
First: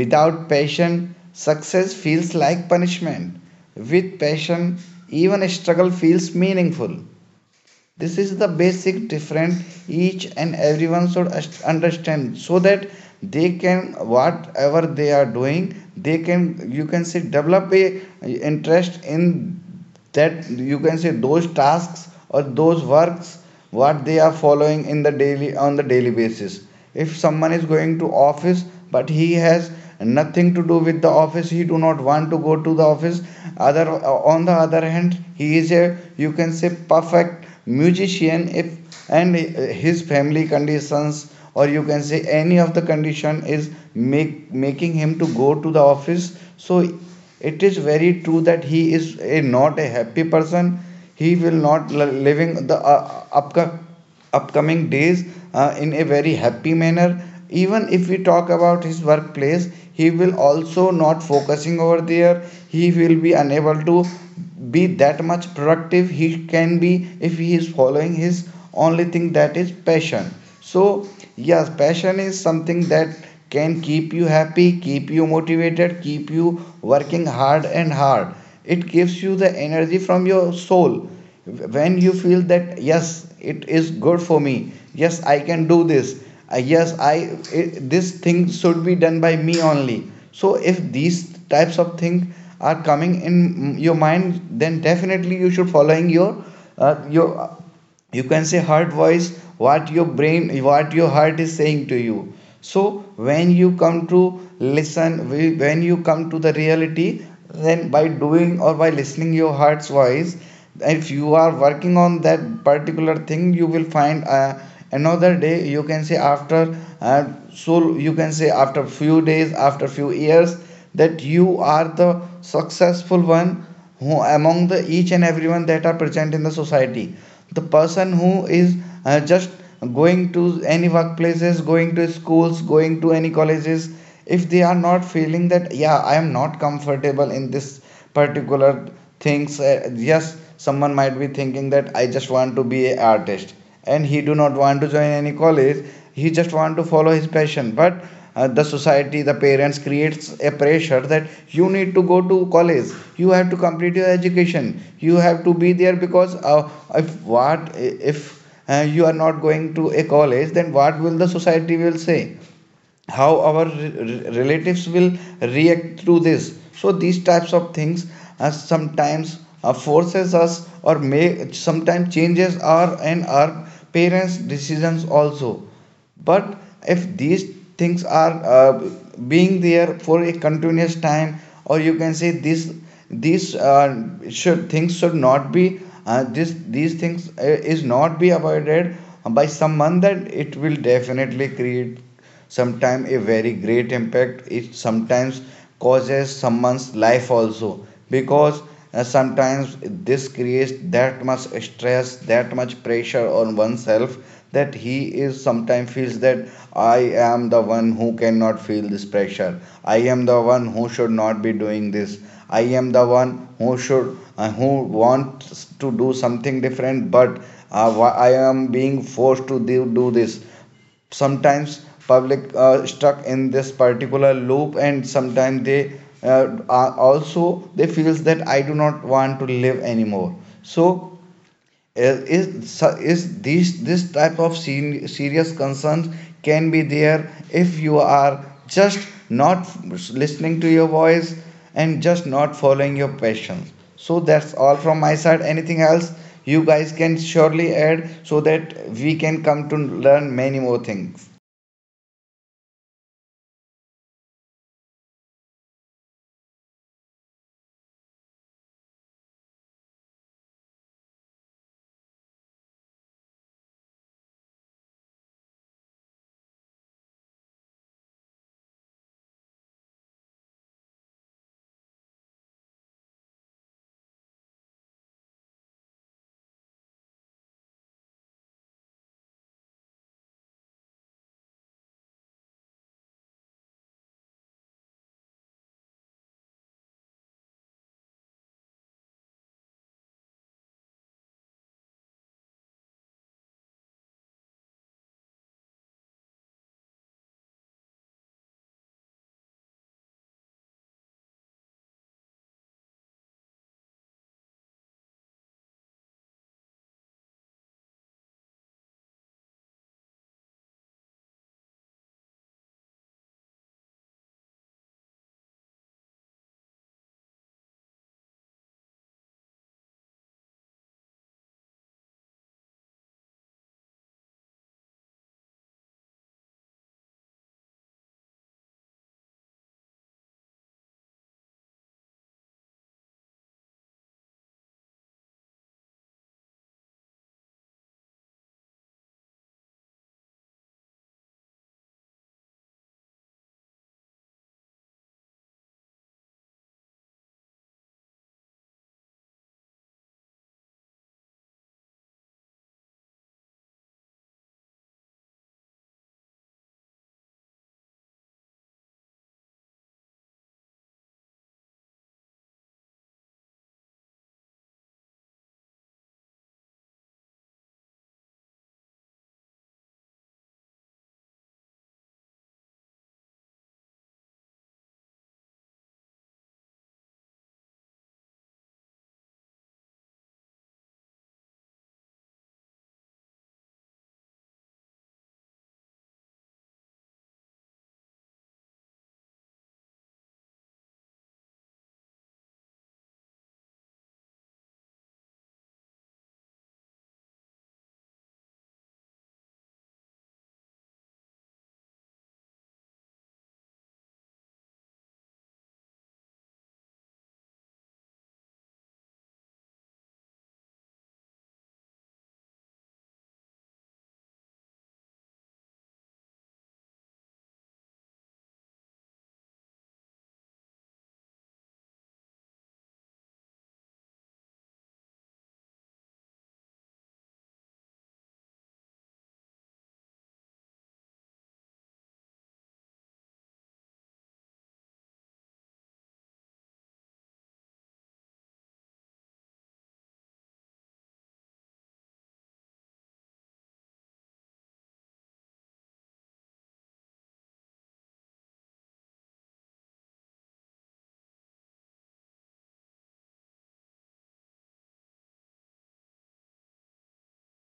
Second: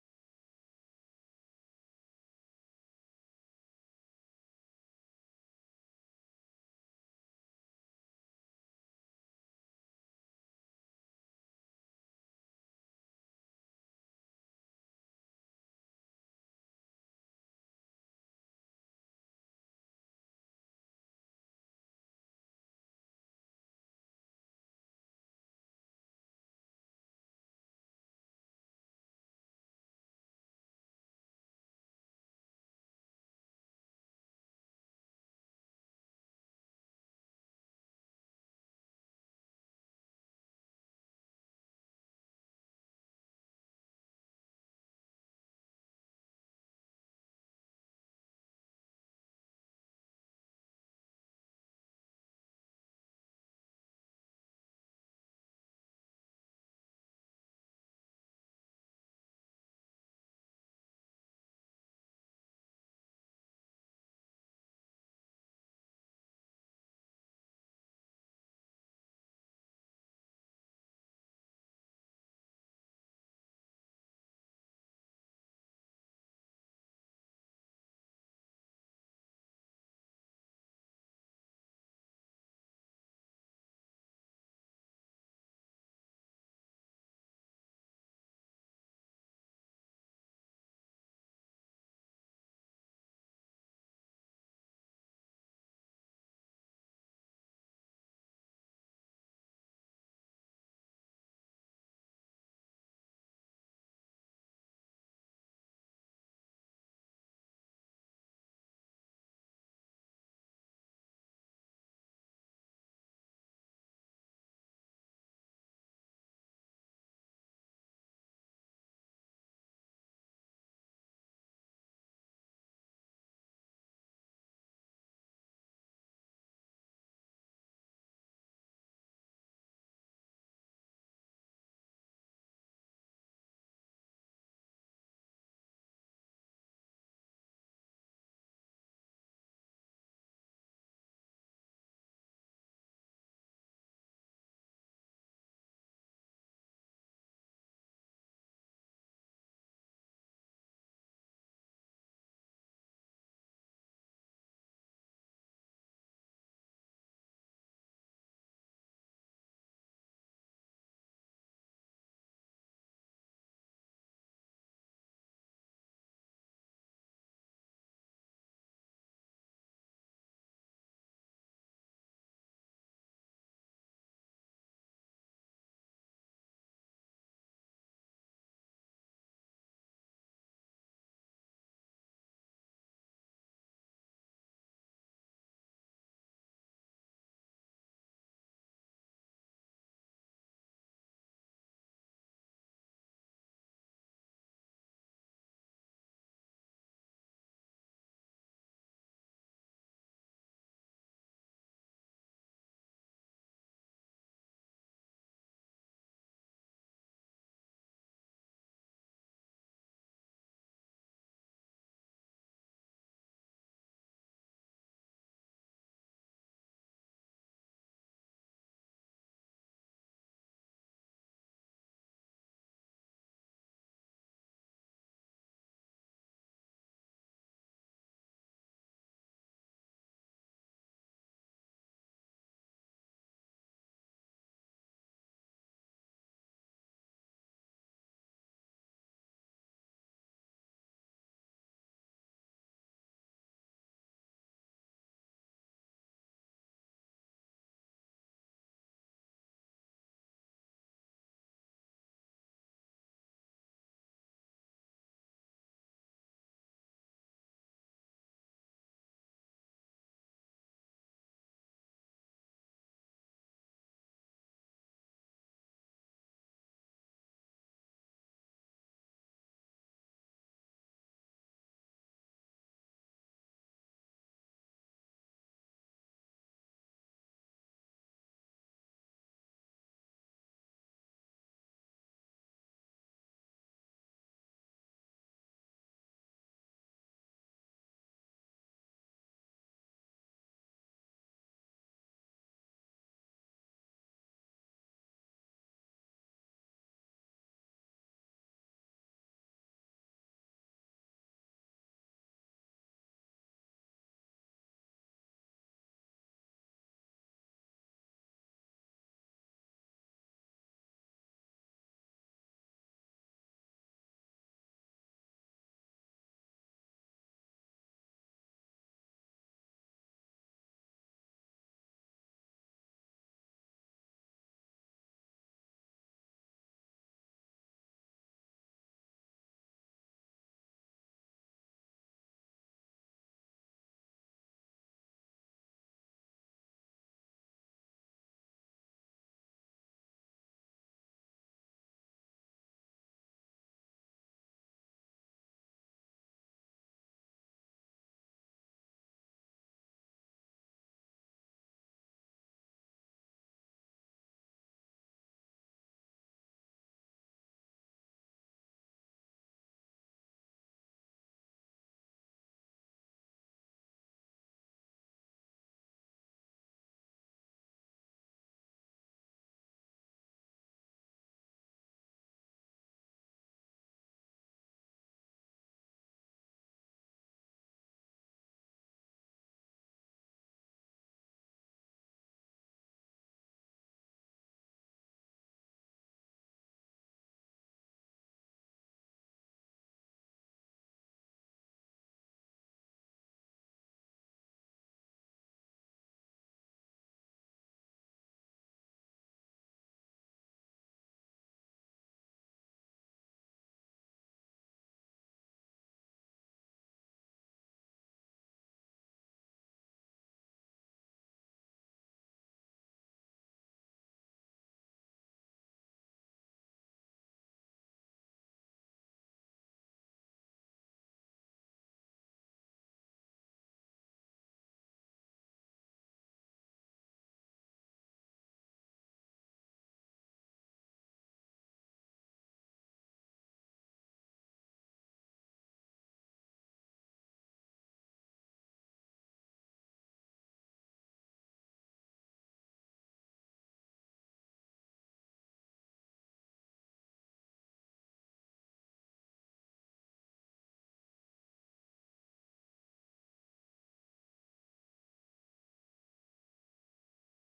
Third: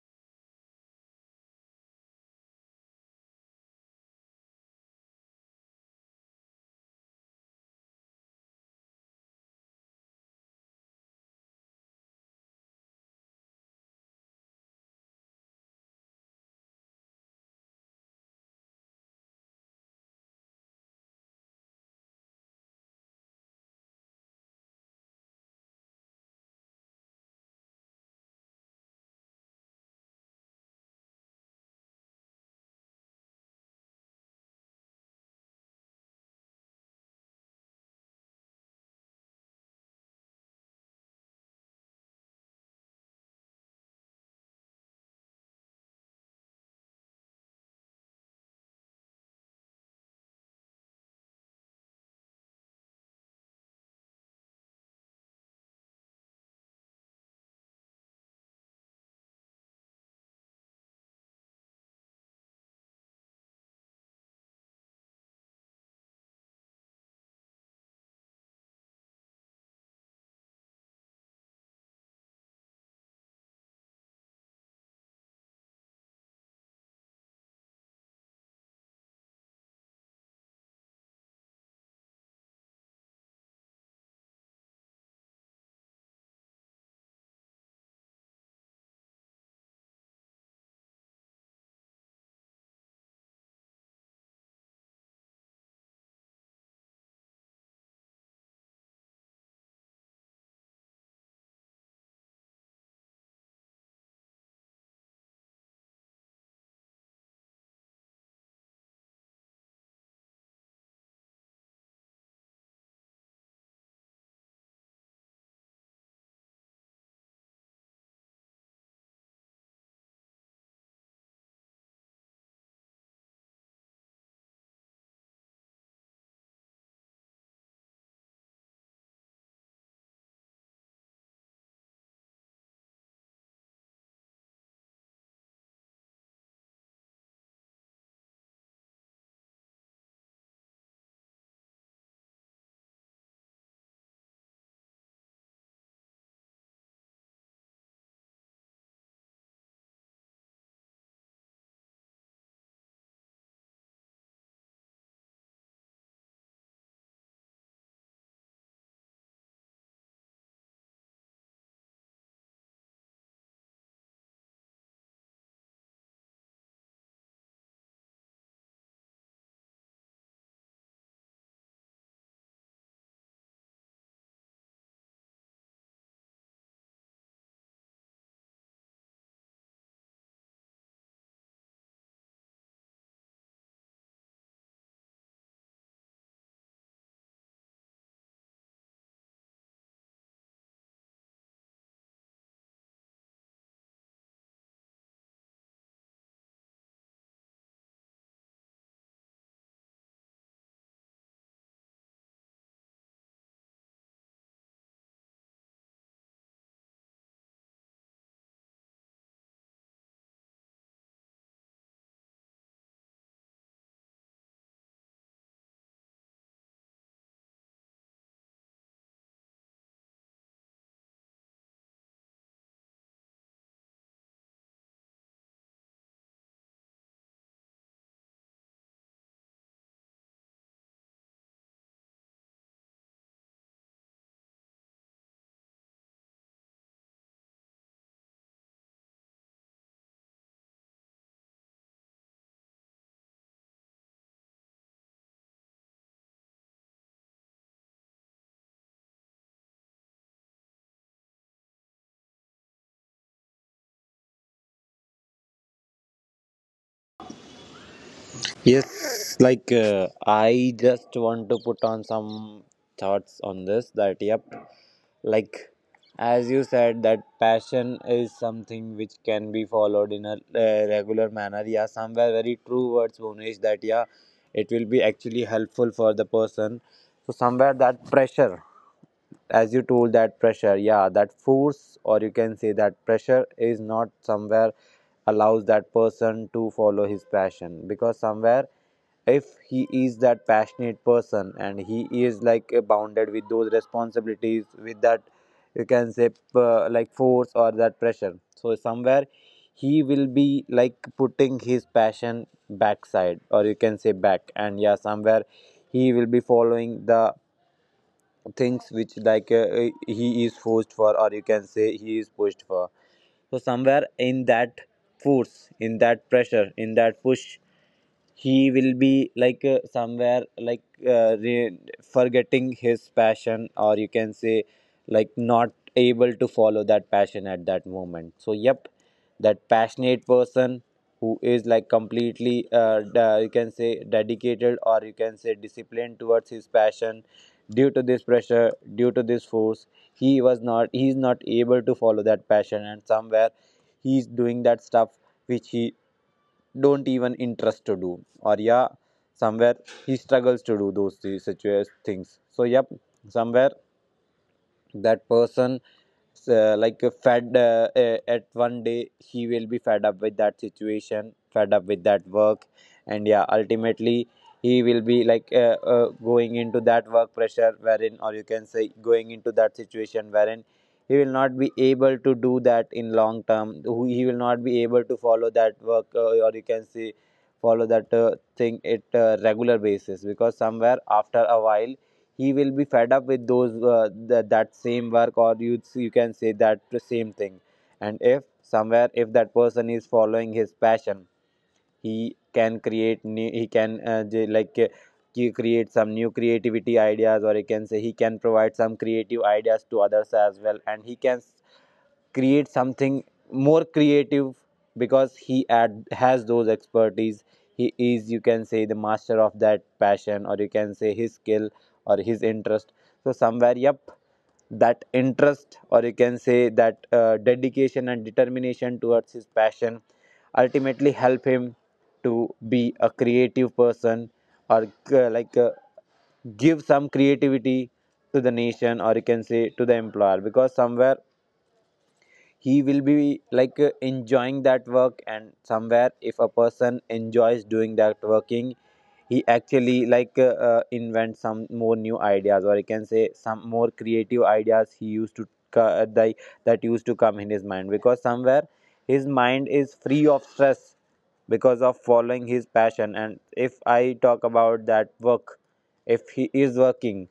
Speaker 3: Without passion, success feels like punishment. With passion, even struggle feels meaningful. This is the basic difference each and everyone should understand, so that they can, whatever they are doing, they can, you can say, develop a interest in that, you can say, those tasks or those works, what they are following in the daily on the daily basis. If someone is going to office but he has nothing to do with the office, he do not want to go to the office. Other, on the other hand, he is a, you can say, perfect musician, if and his family conditions, or you can say, any of the condition is make making him to go to the office, so it is very true that he is a, not a happy person. He will not living the upcoming days in a very happy manner. Even if we talk about his workplace, he will also not focusing over there. He will be unable to be that much productive he can be if he is following his only thing, that is passion. So yes, passion is something that can keep you happy, keep you motivated, keep you working hard and hard. It gives you the energy from your soul, when you feel that yes, it is good for me, yes I can do this, yes I it, this thing should be done by me only. So if these types of things are coming in your mind, then definitely you should following your your, you can say, heart voice, what your brain, what your heart is saying to you. So when you come to listen, when you come to the reality, then by doing or by listening your heart's voice, if you are working on that particular thing, you will find another day, you can say after, so you can say after few days, after few years, that you are the successful one who among the each and everyone that are present in the society. The person who is just going to any workplaces, going to schools, going to any colleges, if they are not feeling that yeah I am not comfortable in this particular things, yes someone might be thinking that I just want to be an artist, and he do not want to join any college, he just want to follow his passion. But the society, the parents creates a pressure that you need to go to college, you have to complete your education, you have to be there, because if, what if you are not going to a college, then what will the society will say, how our relatives will react to this. So these types of things sometimes forces us, or may sometimes changes our and our parents decisions also. But if these things are being there for a continuous time, or you can say this, these should things should not be this these things is not be avoided by someone, that it will definitely create sometimes a very great impact. It sometimes causes someone's life also, because sometimes this creates that much stress, that much pressure on oneself, that he is sometimes feels that I am the one who cannot feel this pressure, I am the one who should not be doing this, I am the one who should who wants to do something different, but I am being forced to do this. Sometimes public are stuck in this particular loop, and sometimes they are also they feels that I do not want to live anymore. So uh, is so, is these this type of serious concerns can be there if you are just not listening to your voice and just not following your passions. So that's all from my side, anything else you guys can surely add so that we can come to learn many more things.
Speaker 2: Yes, like I just want to put on some thoughts on this, that yep, like as you said that passion is something which can be followed in a regular manner. Yeah, somewhere very true words, Bhunesh, that yeah, it will be actually helpful for the person. So somewhere that pressure, as you told, that pressure, yeah, that force, or you can say that pressure is not somewhere allows that person to follow his passion, because somewhere if he is that passionate person and he is like bounded with those responsibilities, with that you can say like force or that pressure. So somewhere he will be like putting his passion backside, or you can say back, and yeah, somewhere he will be following the things which like he is forced for, or you can say he is pushed for. So somewhere in that force, in that pressure, in that push, he will be like somewhere like forgetting his passion, or you can say like not able to follow that passion at that moment. So yep, that passionate person who is like completely you can say dedicated, or you can say disciplined towards his passion, due to this pressure, due to this force, he is not able to follow that passion, and somewhere he is doing that stuff which he don't even interest to do, or yeah, somewhere he struggles to do those things. So yep, somewhere that person, like fed at one day he will be fed up with that situation, fed up with that work, and yeah, ultimately he will be like going into that work pressure wherein, or you can say going into that situation wherein he will not be able to do that in long term. He will not be able to follow that work, or you can say follow that thing at a regular basis, because somewhere after a while he will be fed up with those that same work, or you can say that same thing. And if somewhere, if that person is following his passion, he he can like he create some new creativity ideas, or you can say he can provide some creative ideas to others as well, and he can create something more creative, because he has those expertise. He is, you can say, the master of that passion, or you can say his skill or his interest. So somewhere, yep, that interest, or you can say that dedication and determination towards his passion, ultimately help him to be a creative person, or uh, like uh, give some creativity to the nation, or you can say to the employer, because somewhere he will be like enjoying that work. And somewhere if a person enjoys doing that working, he actually like invent some more new ideas, or you can say some more creative ideas he used to co- they, that used to come in his mind, because somewhere his mind is free of stress because of following his passion. And if I talk about that work, if he is working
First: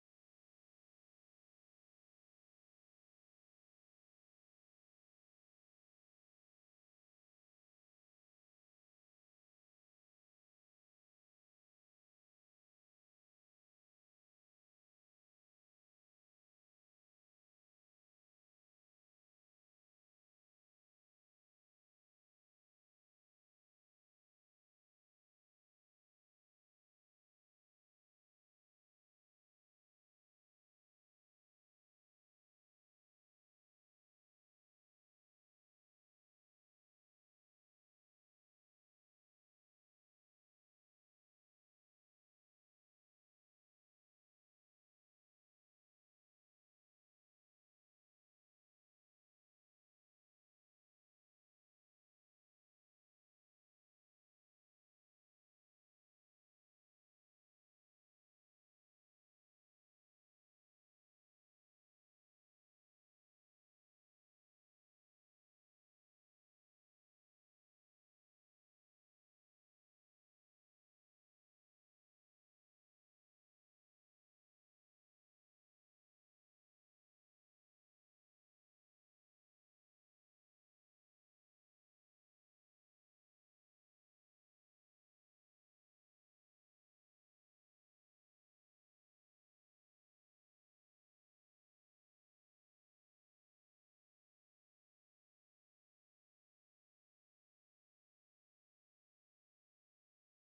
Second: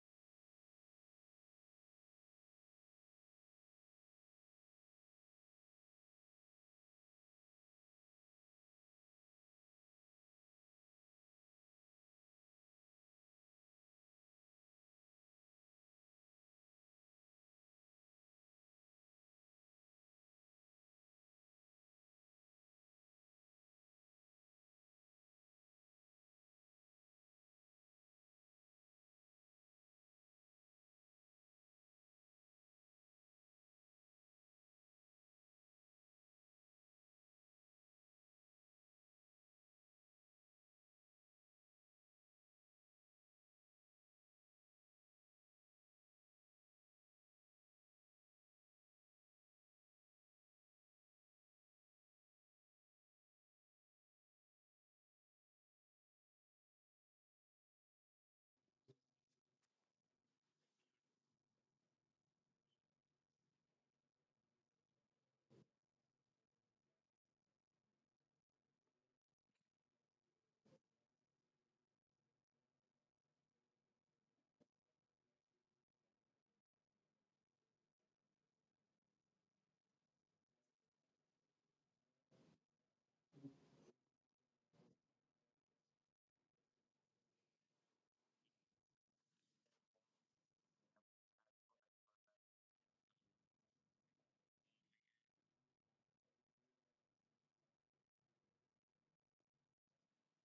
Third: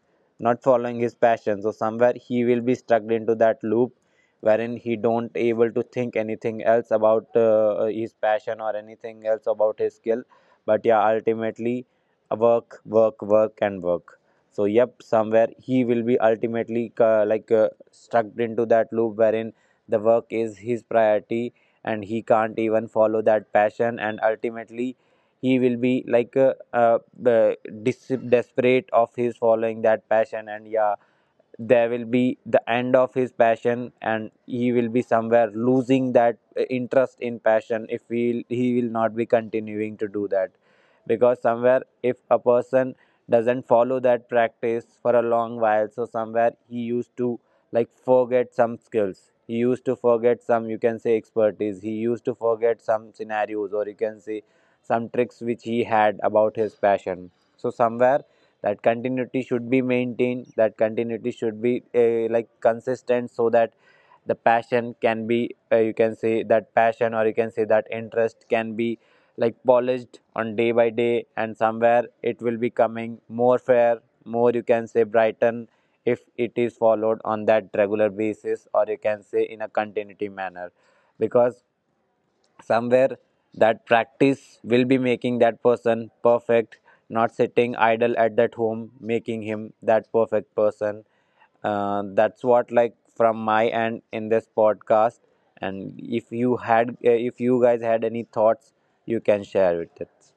Speaker 2: not following his passion, so somewhere he will be stuck into that loop wherein he don't able to think anything else about his passion, or anything else about his skill, but yeah, ultimately work, work, work and work. So yep, somewhere he will be ultimately stuck into that loop wherein the work is his priority, and he can't even follow that passion, and ultimately he will be like uh, desperate of his following that passion. And yeah, there will be the end of his passion, and he will be somewhere losing that interest in passion if he will not be continuing to do that. Because somewhere if a person doesn't follow that practice for a long while, so somewhere he used to like forget some skills, he used to forget some, you can say, expertise, he used to forget some scenarios, or you can say some tricks which he had about his passion. So somewhere that continuity should be maintained, that continuity should be like consistent, so that the passion can be, you can say, that passion, or you can say that interest can be like polished on day by day, and somewhere it will be coming more fair, more, you can say, brighten, if it is followed on that regular basis, or you can say in a continuity manner, because somewhere that practice will be making that person perfect, not sitting idle at that home making him that perfect person. That's what like from my end in this podcast, and if you had, if you guys had any thoughts, you can share with it.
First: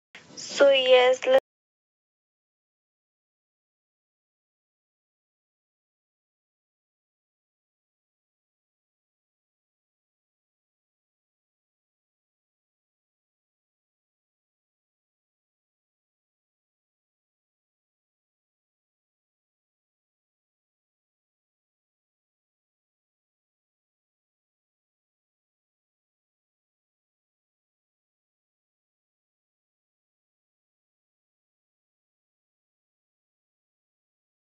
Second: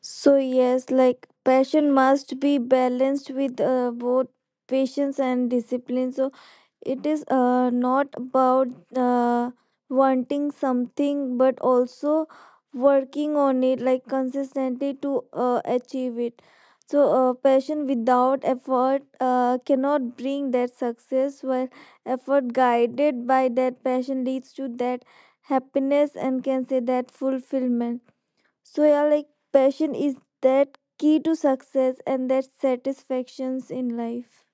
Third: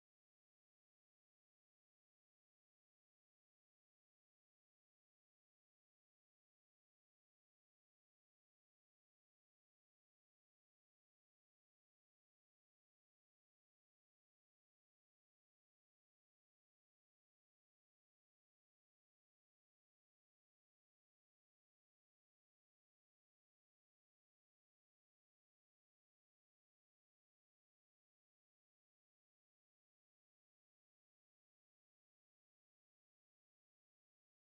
Speaker 1: So
Speaker 3: So
Speaker 1: yes, like,
Speaker 3: yes, let-
Speaker 1: passion must be balanced with both patience and discipline. So it is not about uh, wanting something, but also working on it, like, consistently to achieve it. So passion without effort cannot bring that success, while effort guided by that passion leads to that happiness and can say that fulfillment. So yeah, like, passion is that key to success and that satisfactions in life.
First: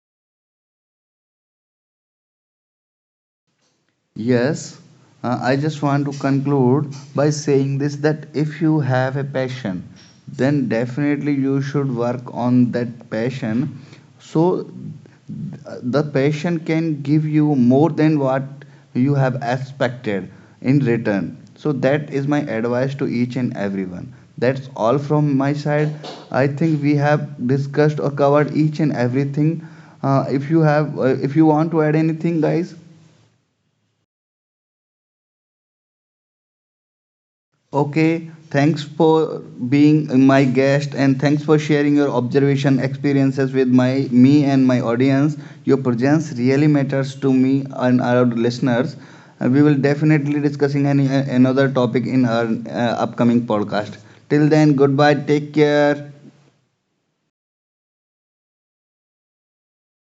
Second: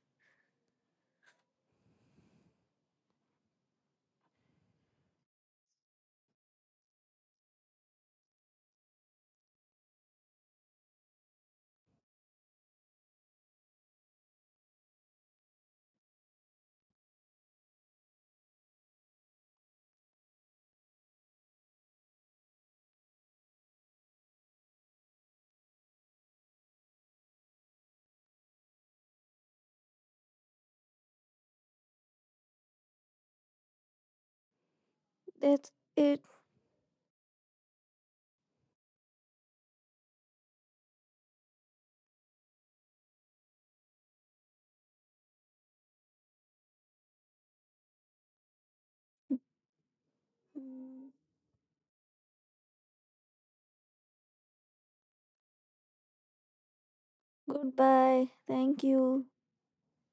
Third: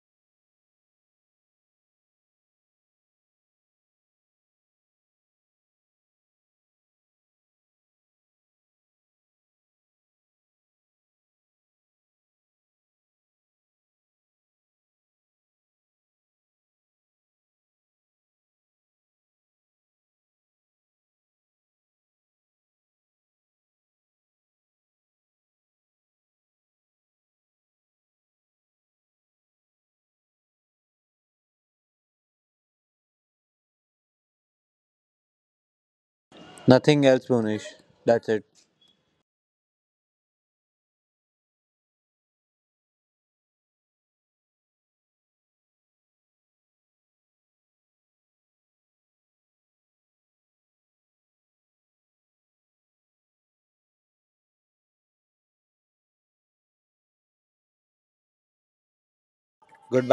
Speaker 3: Yes, I just want to conclude by saying this that if you have a passion, then definitely you should work on that passion. So the passion can give you more than what you have expected in return. So that is my advice to each and everyone. That's all from my side. I think we have discussed or covered each and everything. If you have, if you want to add anything, guys.
Speaker 1: That's it.
Speaker 2: Nothing else, Bonish. That's
Speaker 3: Okay,
Speaker 2: it.
Speaker 3: thanks for being my guest and thanks for sharing your observation experiences with my me and my audience. Your presence really matters to me and our listeners. We will definitely discussing
Speaker 1: Mm.
Speaker 3: any another topic in our upcoming podcast. Till then, goodbye. Take care.
Speaker 1: Goodbye. Thank you.
Speaker 2: Goodbye,